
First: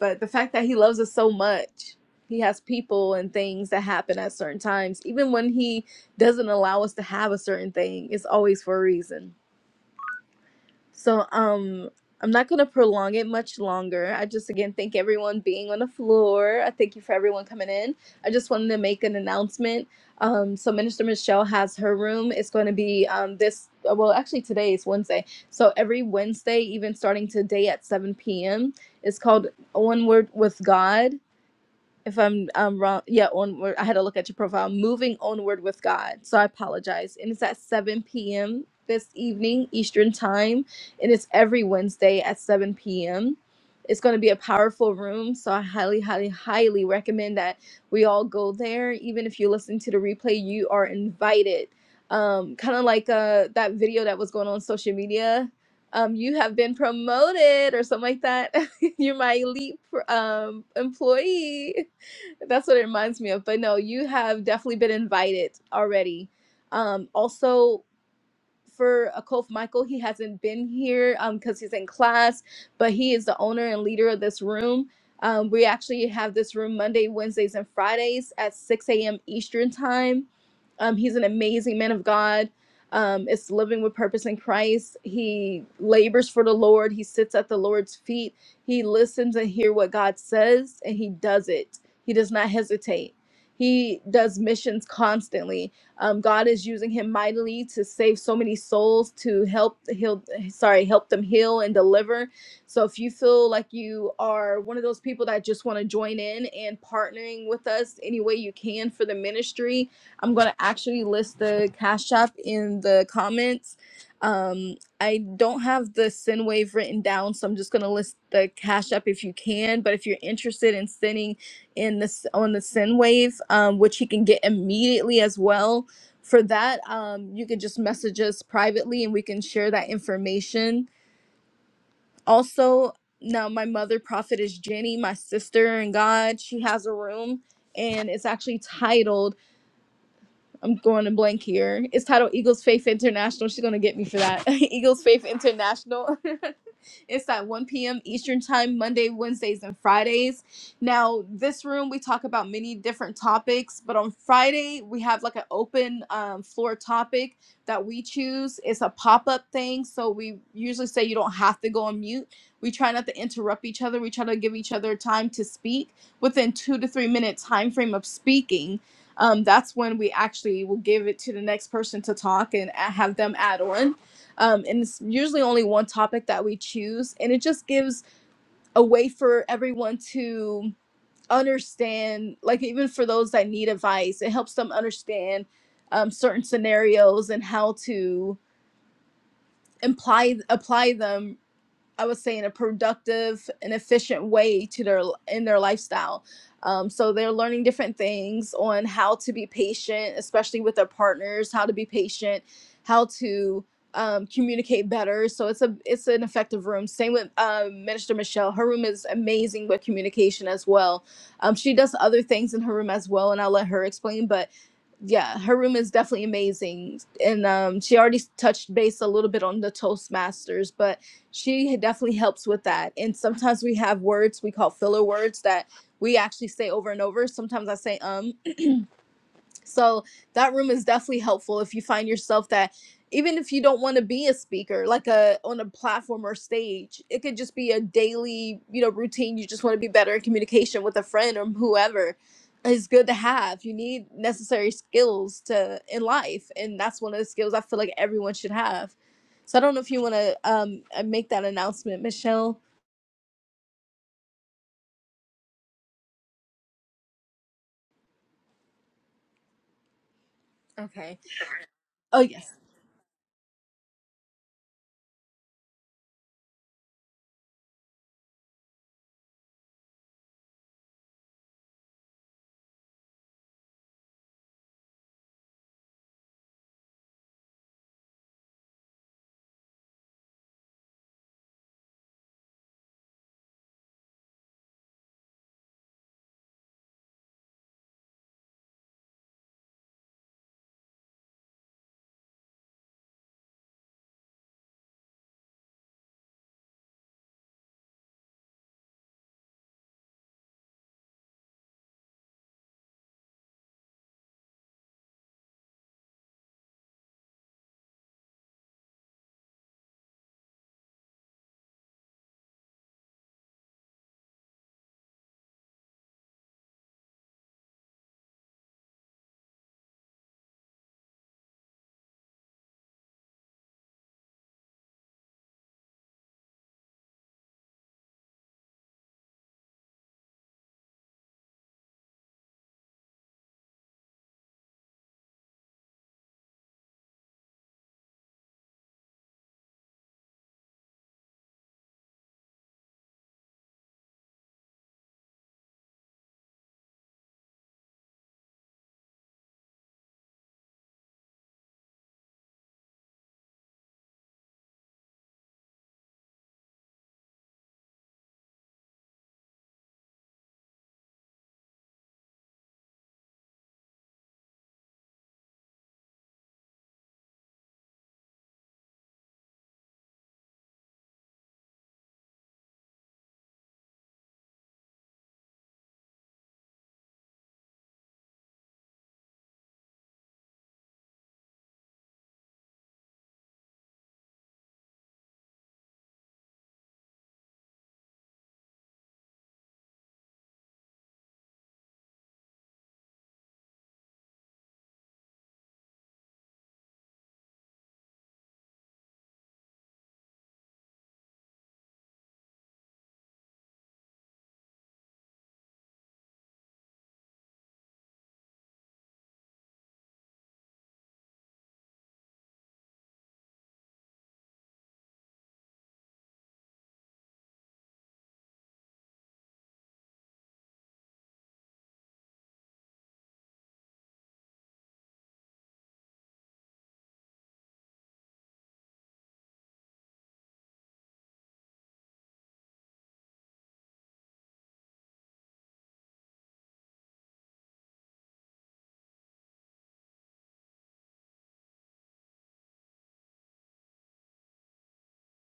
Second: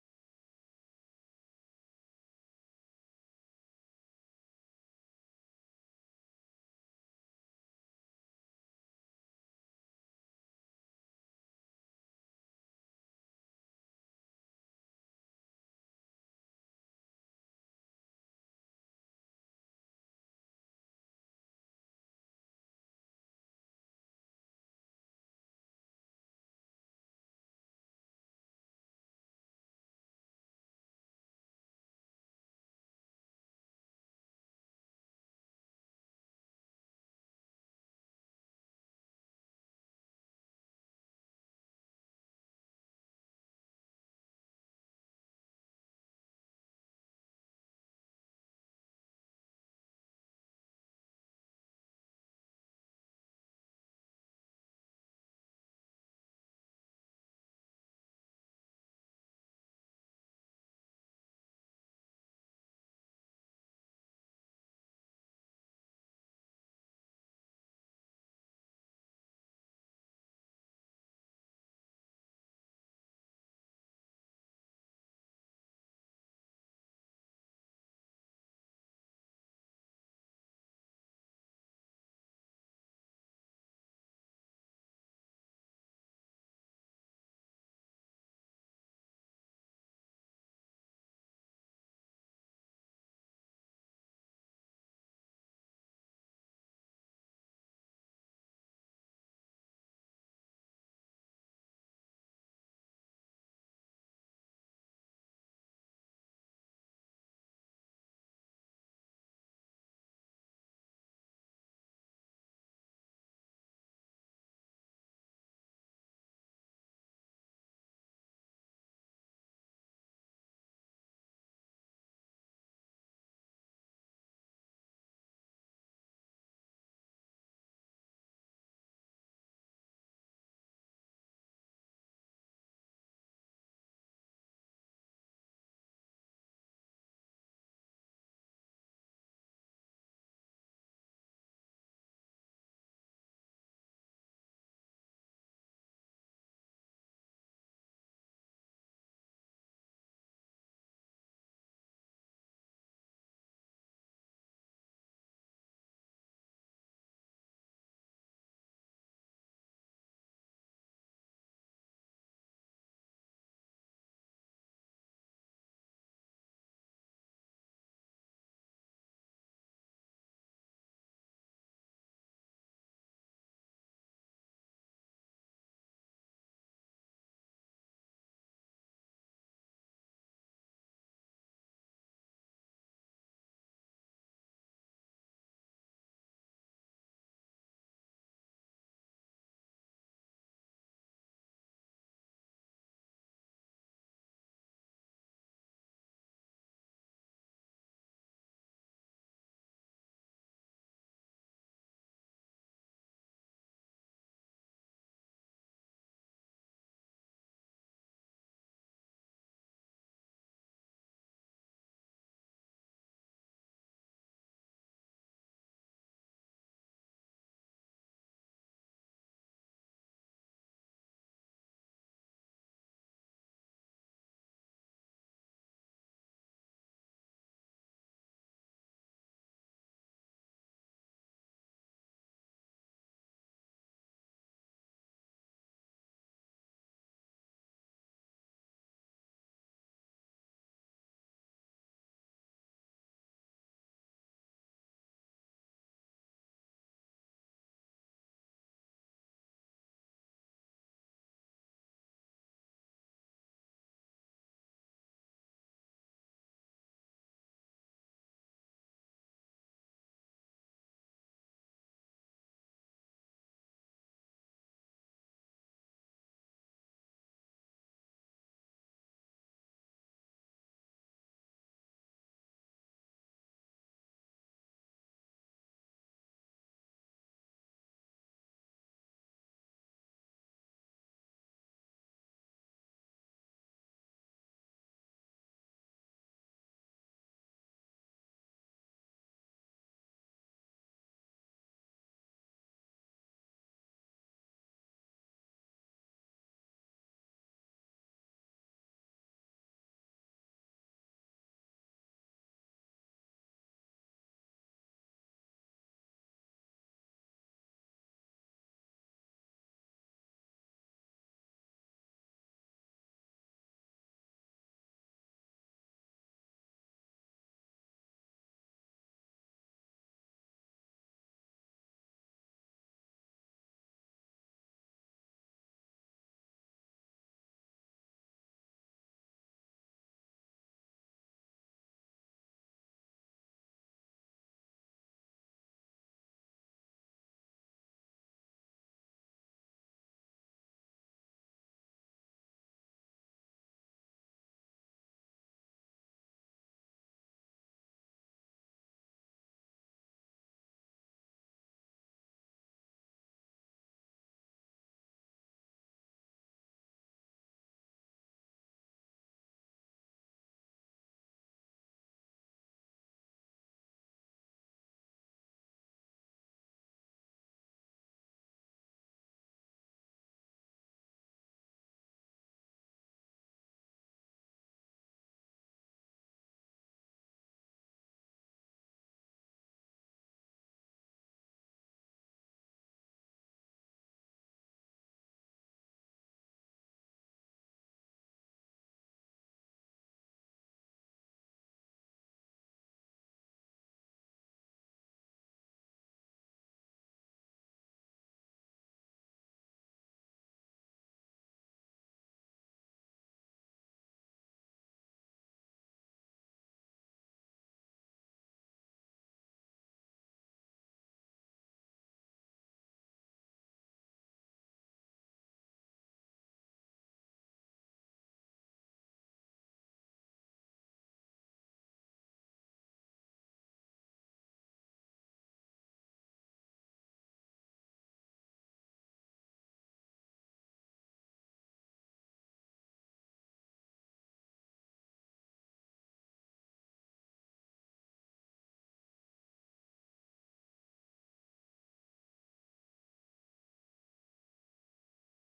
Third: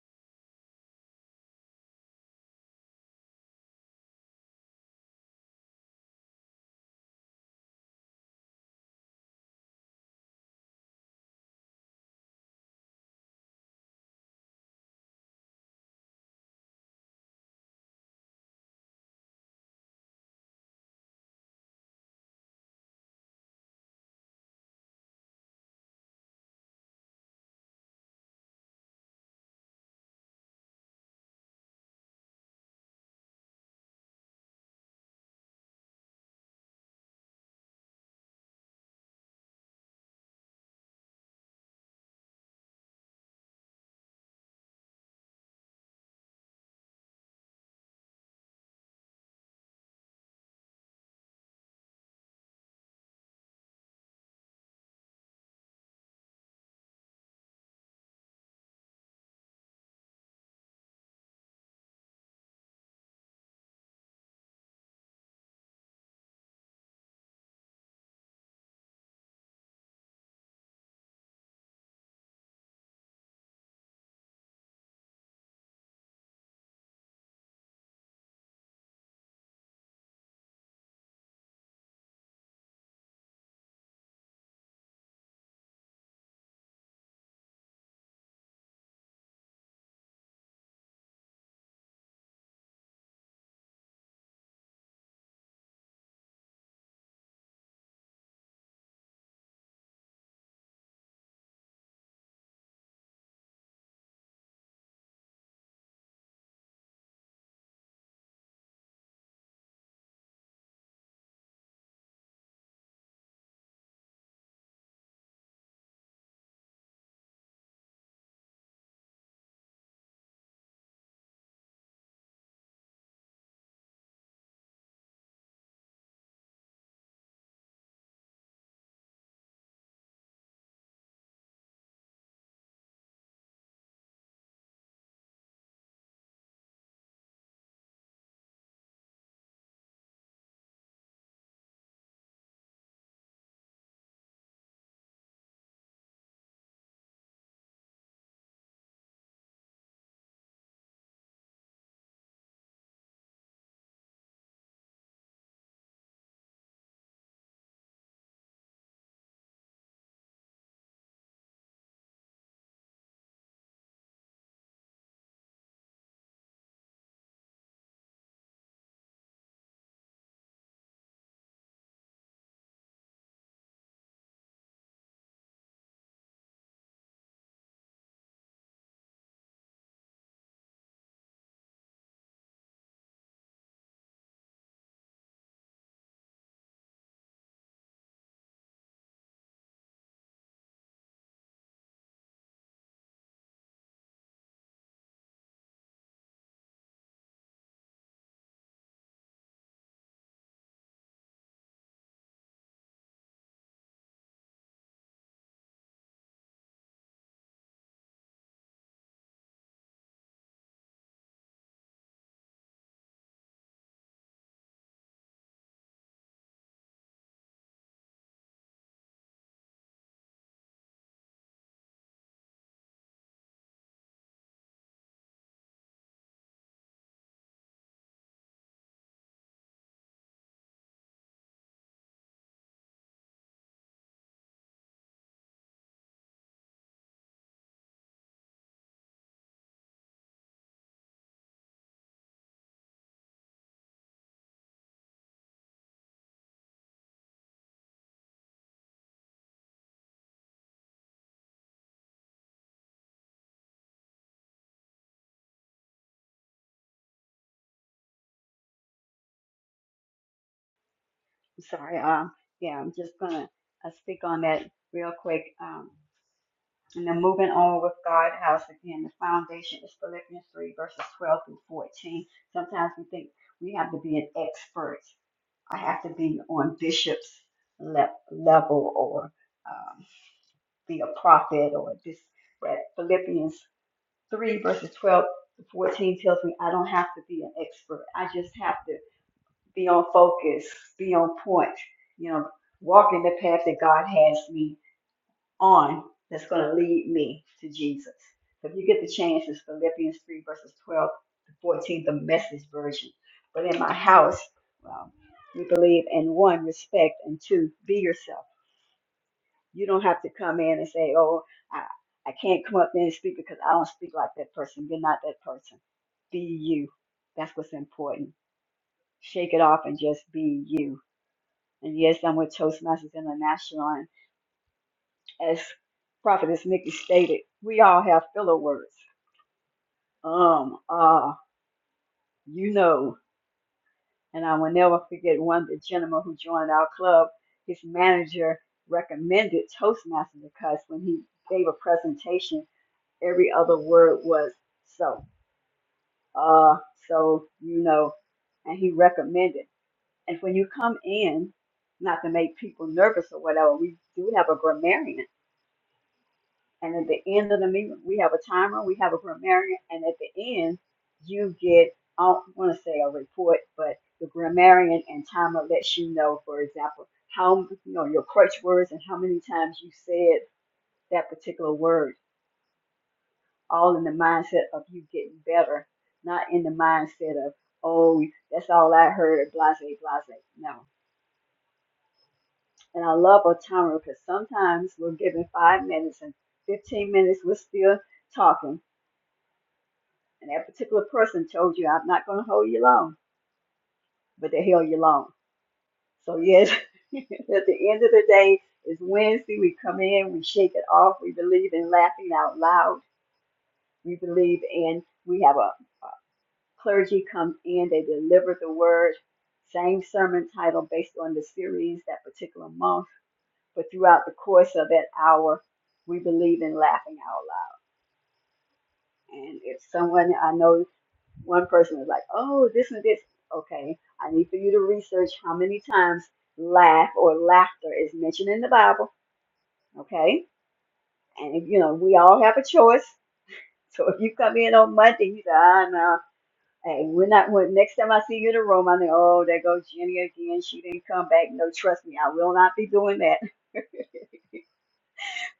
but the fact that He loves us so much. He has people and things that happen at certain times. Even when he doesn't allow us to have a certain thing, it's always for a reason So um I'm not gonna prolong it much longer. I just again thank everyone being on the floor. I thank you for everyone coming in. I just wanted to make an announcement. Um, so Minister Michelle has her room. It's going to be um this uh, well actually today is Wednesday. So every Wednesday, even starting today at 7 p.m. It's called One Word with God if I'm um wrong, yeah, onward. I had to look at your profile. Moving onward with God. So I apologize. And it's at 7 p.m. this evening, Eastern time. And it's every Wednesday at 7 p.m. It's going to be a powerful room. So I highly, highly, highly recommend that we all go there. Even if you listen to the replay, you are invited. Um, kind of like uh that video that was going on social media. Um, you have been promoted or something like that. You're my elite pr- um employee. That's what it reminds me of. But no, you have definitely been invited already. Um, also, for Akof Michael. He hasn't been here um because he's in class, but he is the owner and leader of this room. Um, we actually have this room Monday, Wednesdays, and Fridays at 6 a.m. Eastern Time. Um, he's an amazing man of God. Um, it's living with purpose in Christ. He labors for the Lord. He sits at the Lord's feet. He listens and hear what God says, and he does it. He does not hesitate. He does missions constantly um, God is using him mightily to save so many souls, to help heal, sorry, help them heal and deliver. So if you feel like you are one of those people that just want to join in and partnering with us any way you can for the ministry, I'm going to actually list the cash app in the comments. Um, I don't have the send wave written down, so I'm just going to list the cash app if you can. But if you're interested in sending in this on the send wave, um, which you can get immediately as well, for that um, you can just message us privately and we can share that information also now my mother prophet is jenny my sister in god she has a room and it's actually titled I'm going to blank here. It's titled Eagles Faith International. She's gonna get me for that. Eagles Faith International. it's at 1 p.m. Eastern Time, Monday, Wednesdays, and Fridays. Now, this room we talk about many different topics, but on Friday we have like an open um, floor topic that we choose. It's a pop-up thing, so we usually say you don't have to go on mute. We try not to interrupt each other. We try to give each other time to speak within two to three minute time frame of speaking um, that's when we actually will give it to the next person to talk and have them add on. Um, and it's usually only one topic that we choose, and it just gives a way for everyone to understand, like, even for those that need advice, it helps them understand um, certain scenarios and how to imply apply them I would say in a productive and efficient way to their in their lifestyle. Um, so they're learning different things on how to be patient, especially with their partners, how to be patient, how to um, communicate better. So it's a it's an effective room. Same with um, Minister Michelle. Her room is amazing with communication as well. Um, she does other things in her room as well, and I'll let her explain. But yeah, her room is definitely amazing. And um, she already touched base a little bit on the Toastmasters, but she definitely helps with that. And sometimes we have words we call filler words that we actually say over and over. Sometimes I say um, so that room is definitely helpful if you find yourself that even if you don't want to be a speaker, like a on a platform or stage, it could just be a daily, you know, routine. You just want to be better in communication with a friend or whoever. It's good to have. You need necessary skills to in life, and that's one of the skills I feel like everyone should have. So I don't know if you want to um uh, make that announcement, Michelle. Okay.
sorry.
Oh yeah.
Um, yeah, I'm just going to uh, speak on that real quick. Um, and then moving on with God house again, the foundation is Philippians 3, verses 12 through 14. Sometimes we think we have to be an expert I have to be on bishop's le- level or um, be a prophet or this. But Philippians 3, verses 12 to 14 tells me I don't have to be an expert. I just have to be on focus, be on point, you know, walk in the path that God has me on that's going to lead me to Jesus. So if you get the chance, it's Philippians 3, verses 12 to 14, the message version. But in my house, well, we believe in one, respect, and two, be yourself. You don't have to come in and say, oh, I, I can't come up there and speak because I don't speak like that person. You're not that person. Be you. That's what's important. Shake it off and just be you. And yes, I'm with Toastmasters International. as Prophetess Nikki stated, we all have filler words. Um, ah, you know, and I will never forget one, the gentleman who joined our club, his manager recommended Toastmasters because when he gave a presentation, every other word was so, uh, so, you know, and he recommended. And when you come in, not to make people nervous or whatever, we do have a grammarian And at the end of the meeting, we have a timer, we have a grammarian, and at the end, you get, I don't want to say a report, but the grammarian and timer lets you know, for example, how, you know, your crutch words and how many times you said that particular word, all in the mindset of you getting better, not in the mindset of, oh, that's all I heard, blase, blase. No. And I love a timer because sometimes we're given five minutes and 15 minutes, we're still talking And that particular person told you, I'm not going to hold you long, but they held you long. So, yes, at the end of the day, it's Wednesday. We come in, we shake it off. We believe in laughing out loud. We believe in, we have a, a clergy comes in, they deliver the word, same sermon title based on the series that particular month. But throughout the course of that hour, we believe in laughing out loud. And if someone I know One person was like, oh, this and this. Okay, I need for you to research how many times laugh or laughter is mentioned in the Bible. Okay, and you know, we all have a choice. So if you come in on Monday, you say, ah, no, hey, we're not, when, next time I see you in the room, I think, oh, there goes Jenny again. She didn't come back. No, trust me, I will not be doing that.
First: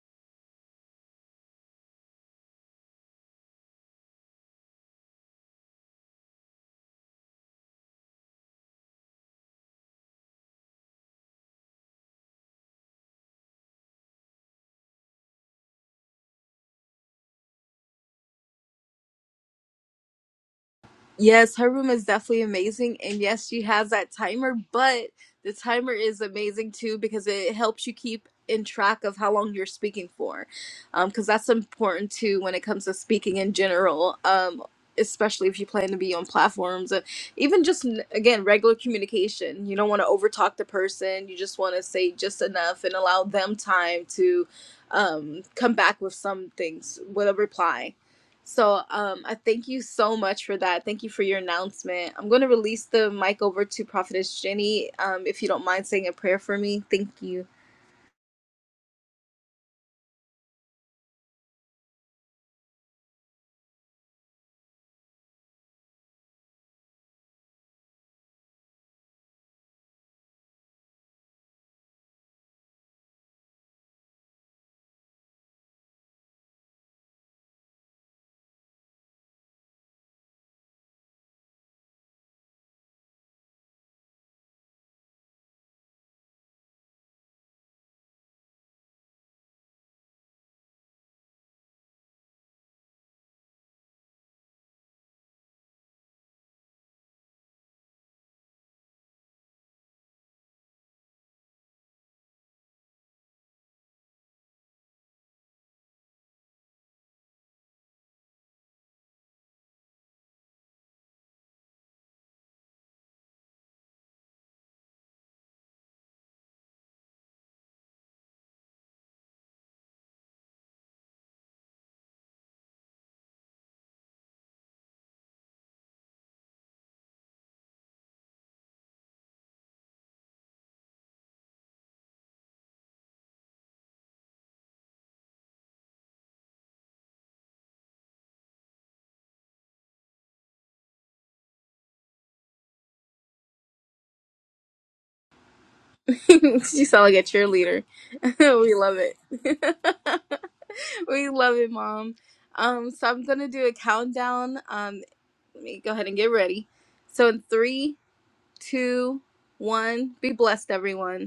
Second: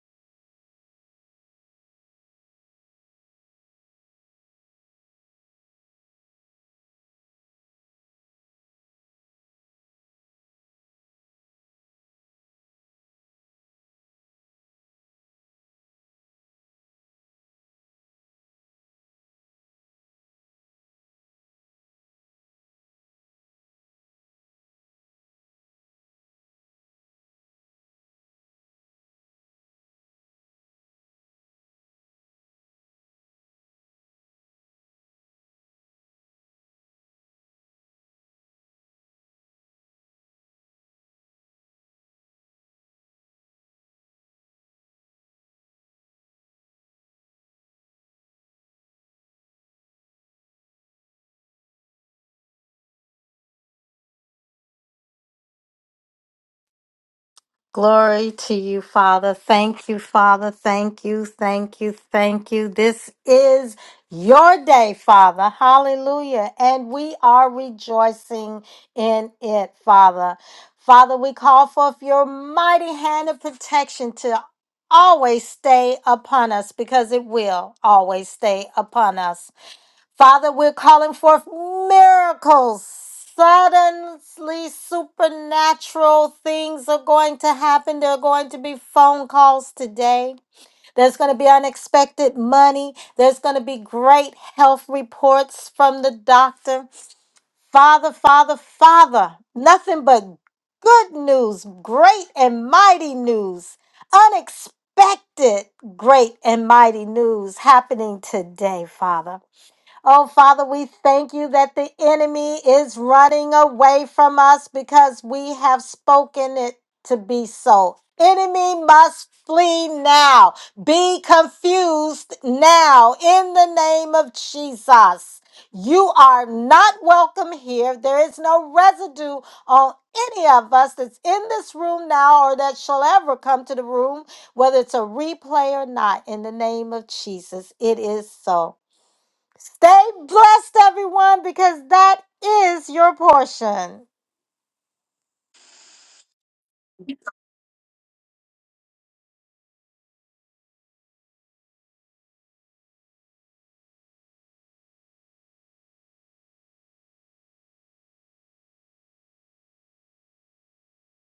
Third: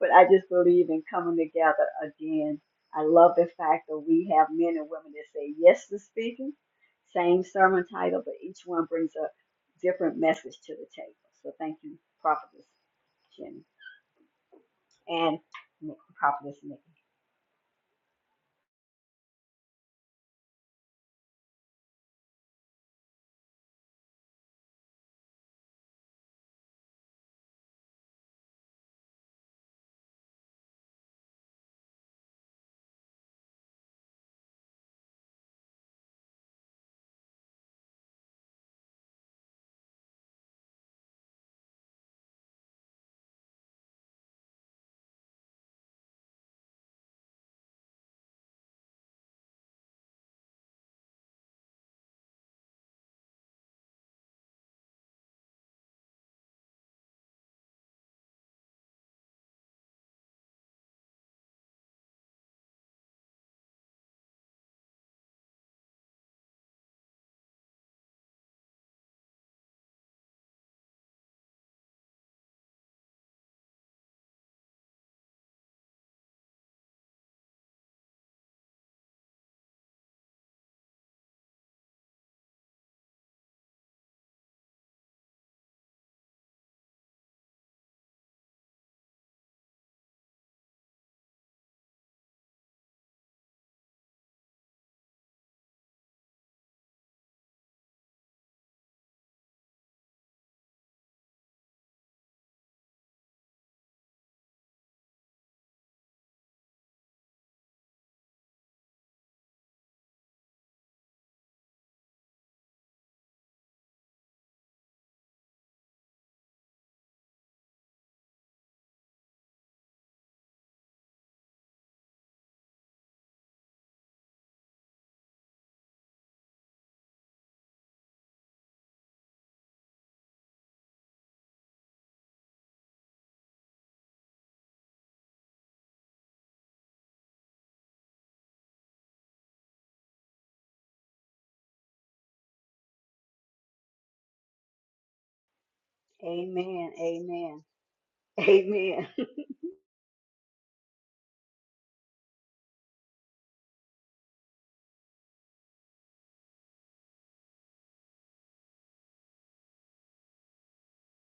but I just believe in coming together again. I love the fact that we have men and women that say yes to speaking, same sermon title, but each one brings a different message to the table. So thank you, Prophetess Jenny and Prophetess Nikki.
Yes, her room is definitely amazing. And yes, she has that timer, but the timer is amazing too because it helps you keep in track of how long you're speaking for. Um, because that's important too when it comes to speaking in general. Um, especially if you plan to be on platforms and even just n- again regular communication you don't want to overtalk the person you just want to say just enough and allow them time to um, come back with some things with a reply so um, I thank you so much for that. Thank you for your announcement. I'm going to release the mic over to Prophetess Jenny. Um, if you don't mind saying a prayer for me, thank you.
Glory to you, Father. Thank you, Father. Thank you, thank you, thank you. This is your day, Father. Hallelujah. And we are rejoicing in it, Father. Father, we call forth your mighty hand of protection to always stay upon us because it will always stay upon us. Father, we're calling forth miracles. Suddenly, supernatural things are going to happen. There are going to be phone calls today. There's going to be unexpected money. There's going to be great health reports from the doctor. Father, Father, Father, nothing but good news, great and mighty news, unexpected great and mighty news happening today, Father. Oh, Father, we thank you that the enemy is running away from us because we have spoken it to be so. Enemy must flee now. Be confused now in the name of Jesus. You are not welcome here. There is no residue on any of us that's in this room now or that shall ever come to the room, whether it's a replay or not. In the name of Jesus, it is so. Stay blessed, everyone, because that is your portion.
you
Amen,
sound like a
amen,
cheerleader. we love
amen.
it. We love it, Mom. Um, so I'm going to do a countdown. Um, let me go ahead and get ready. So in three, two, one, be blessed, everyone.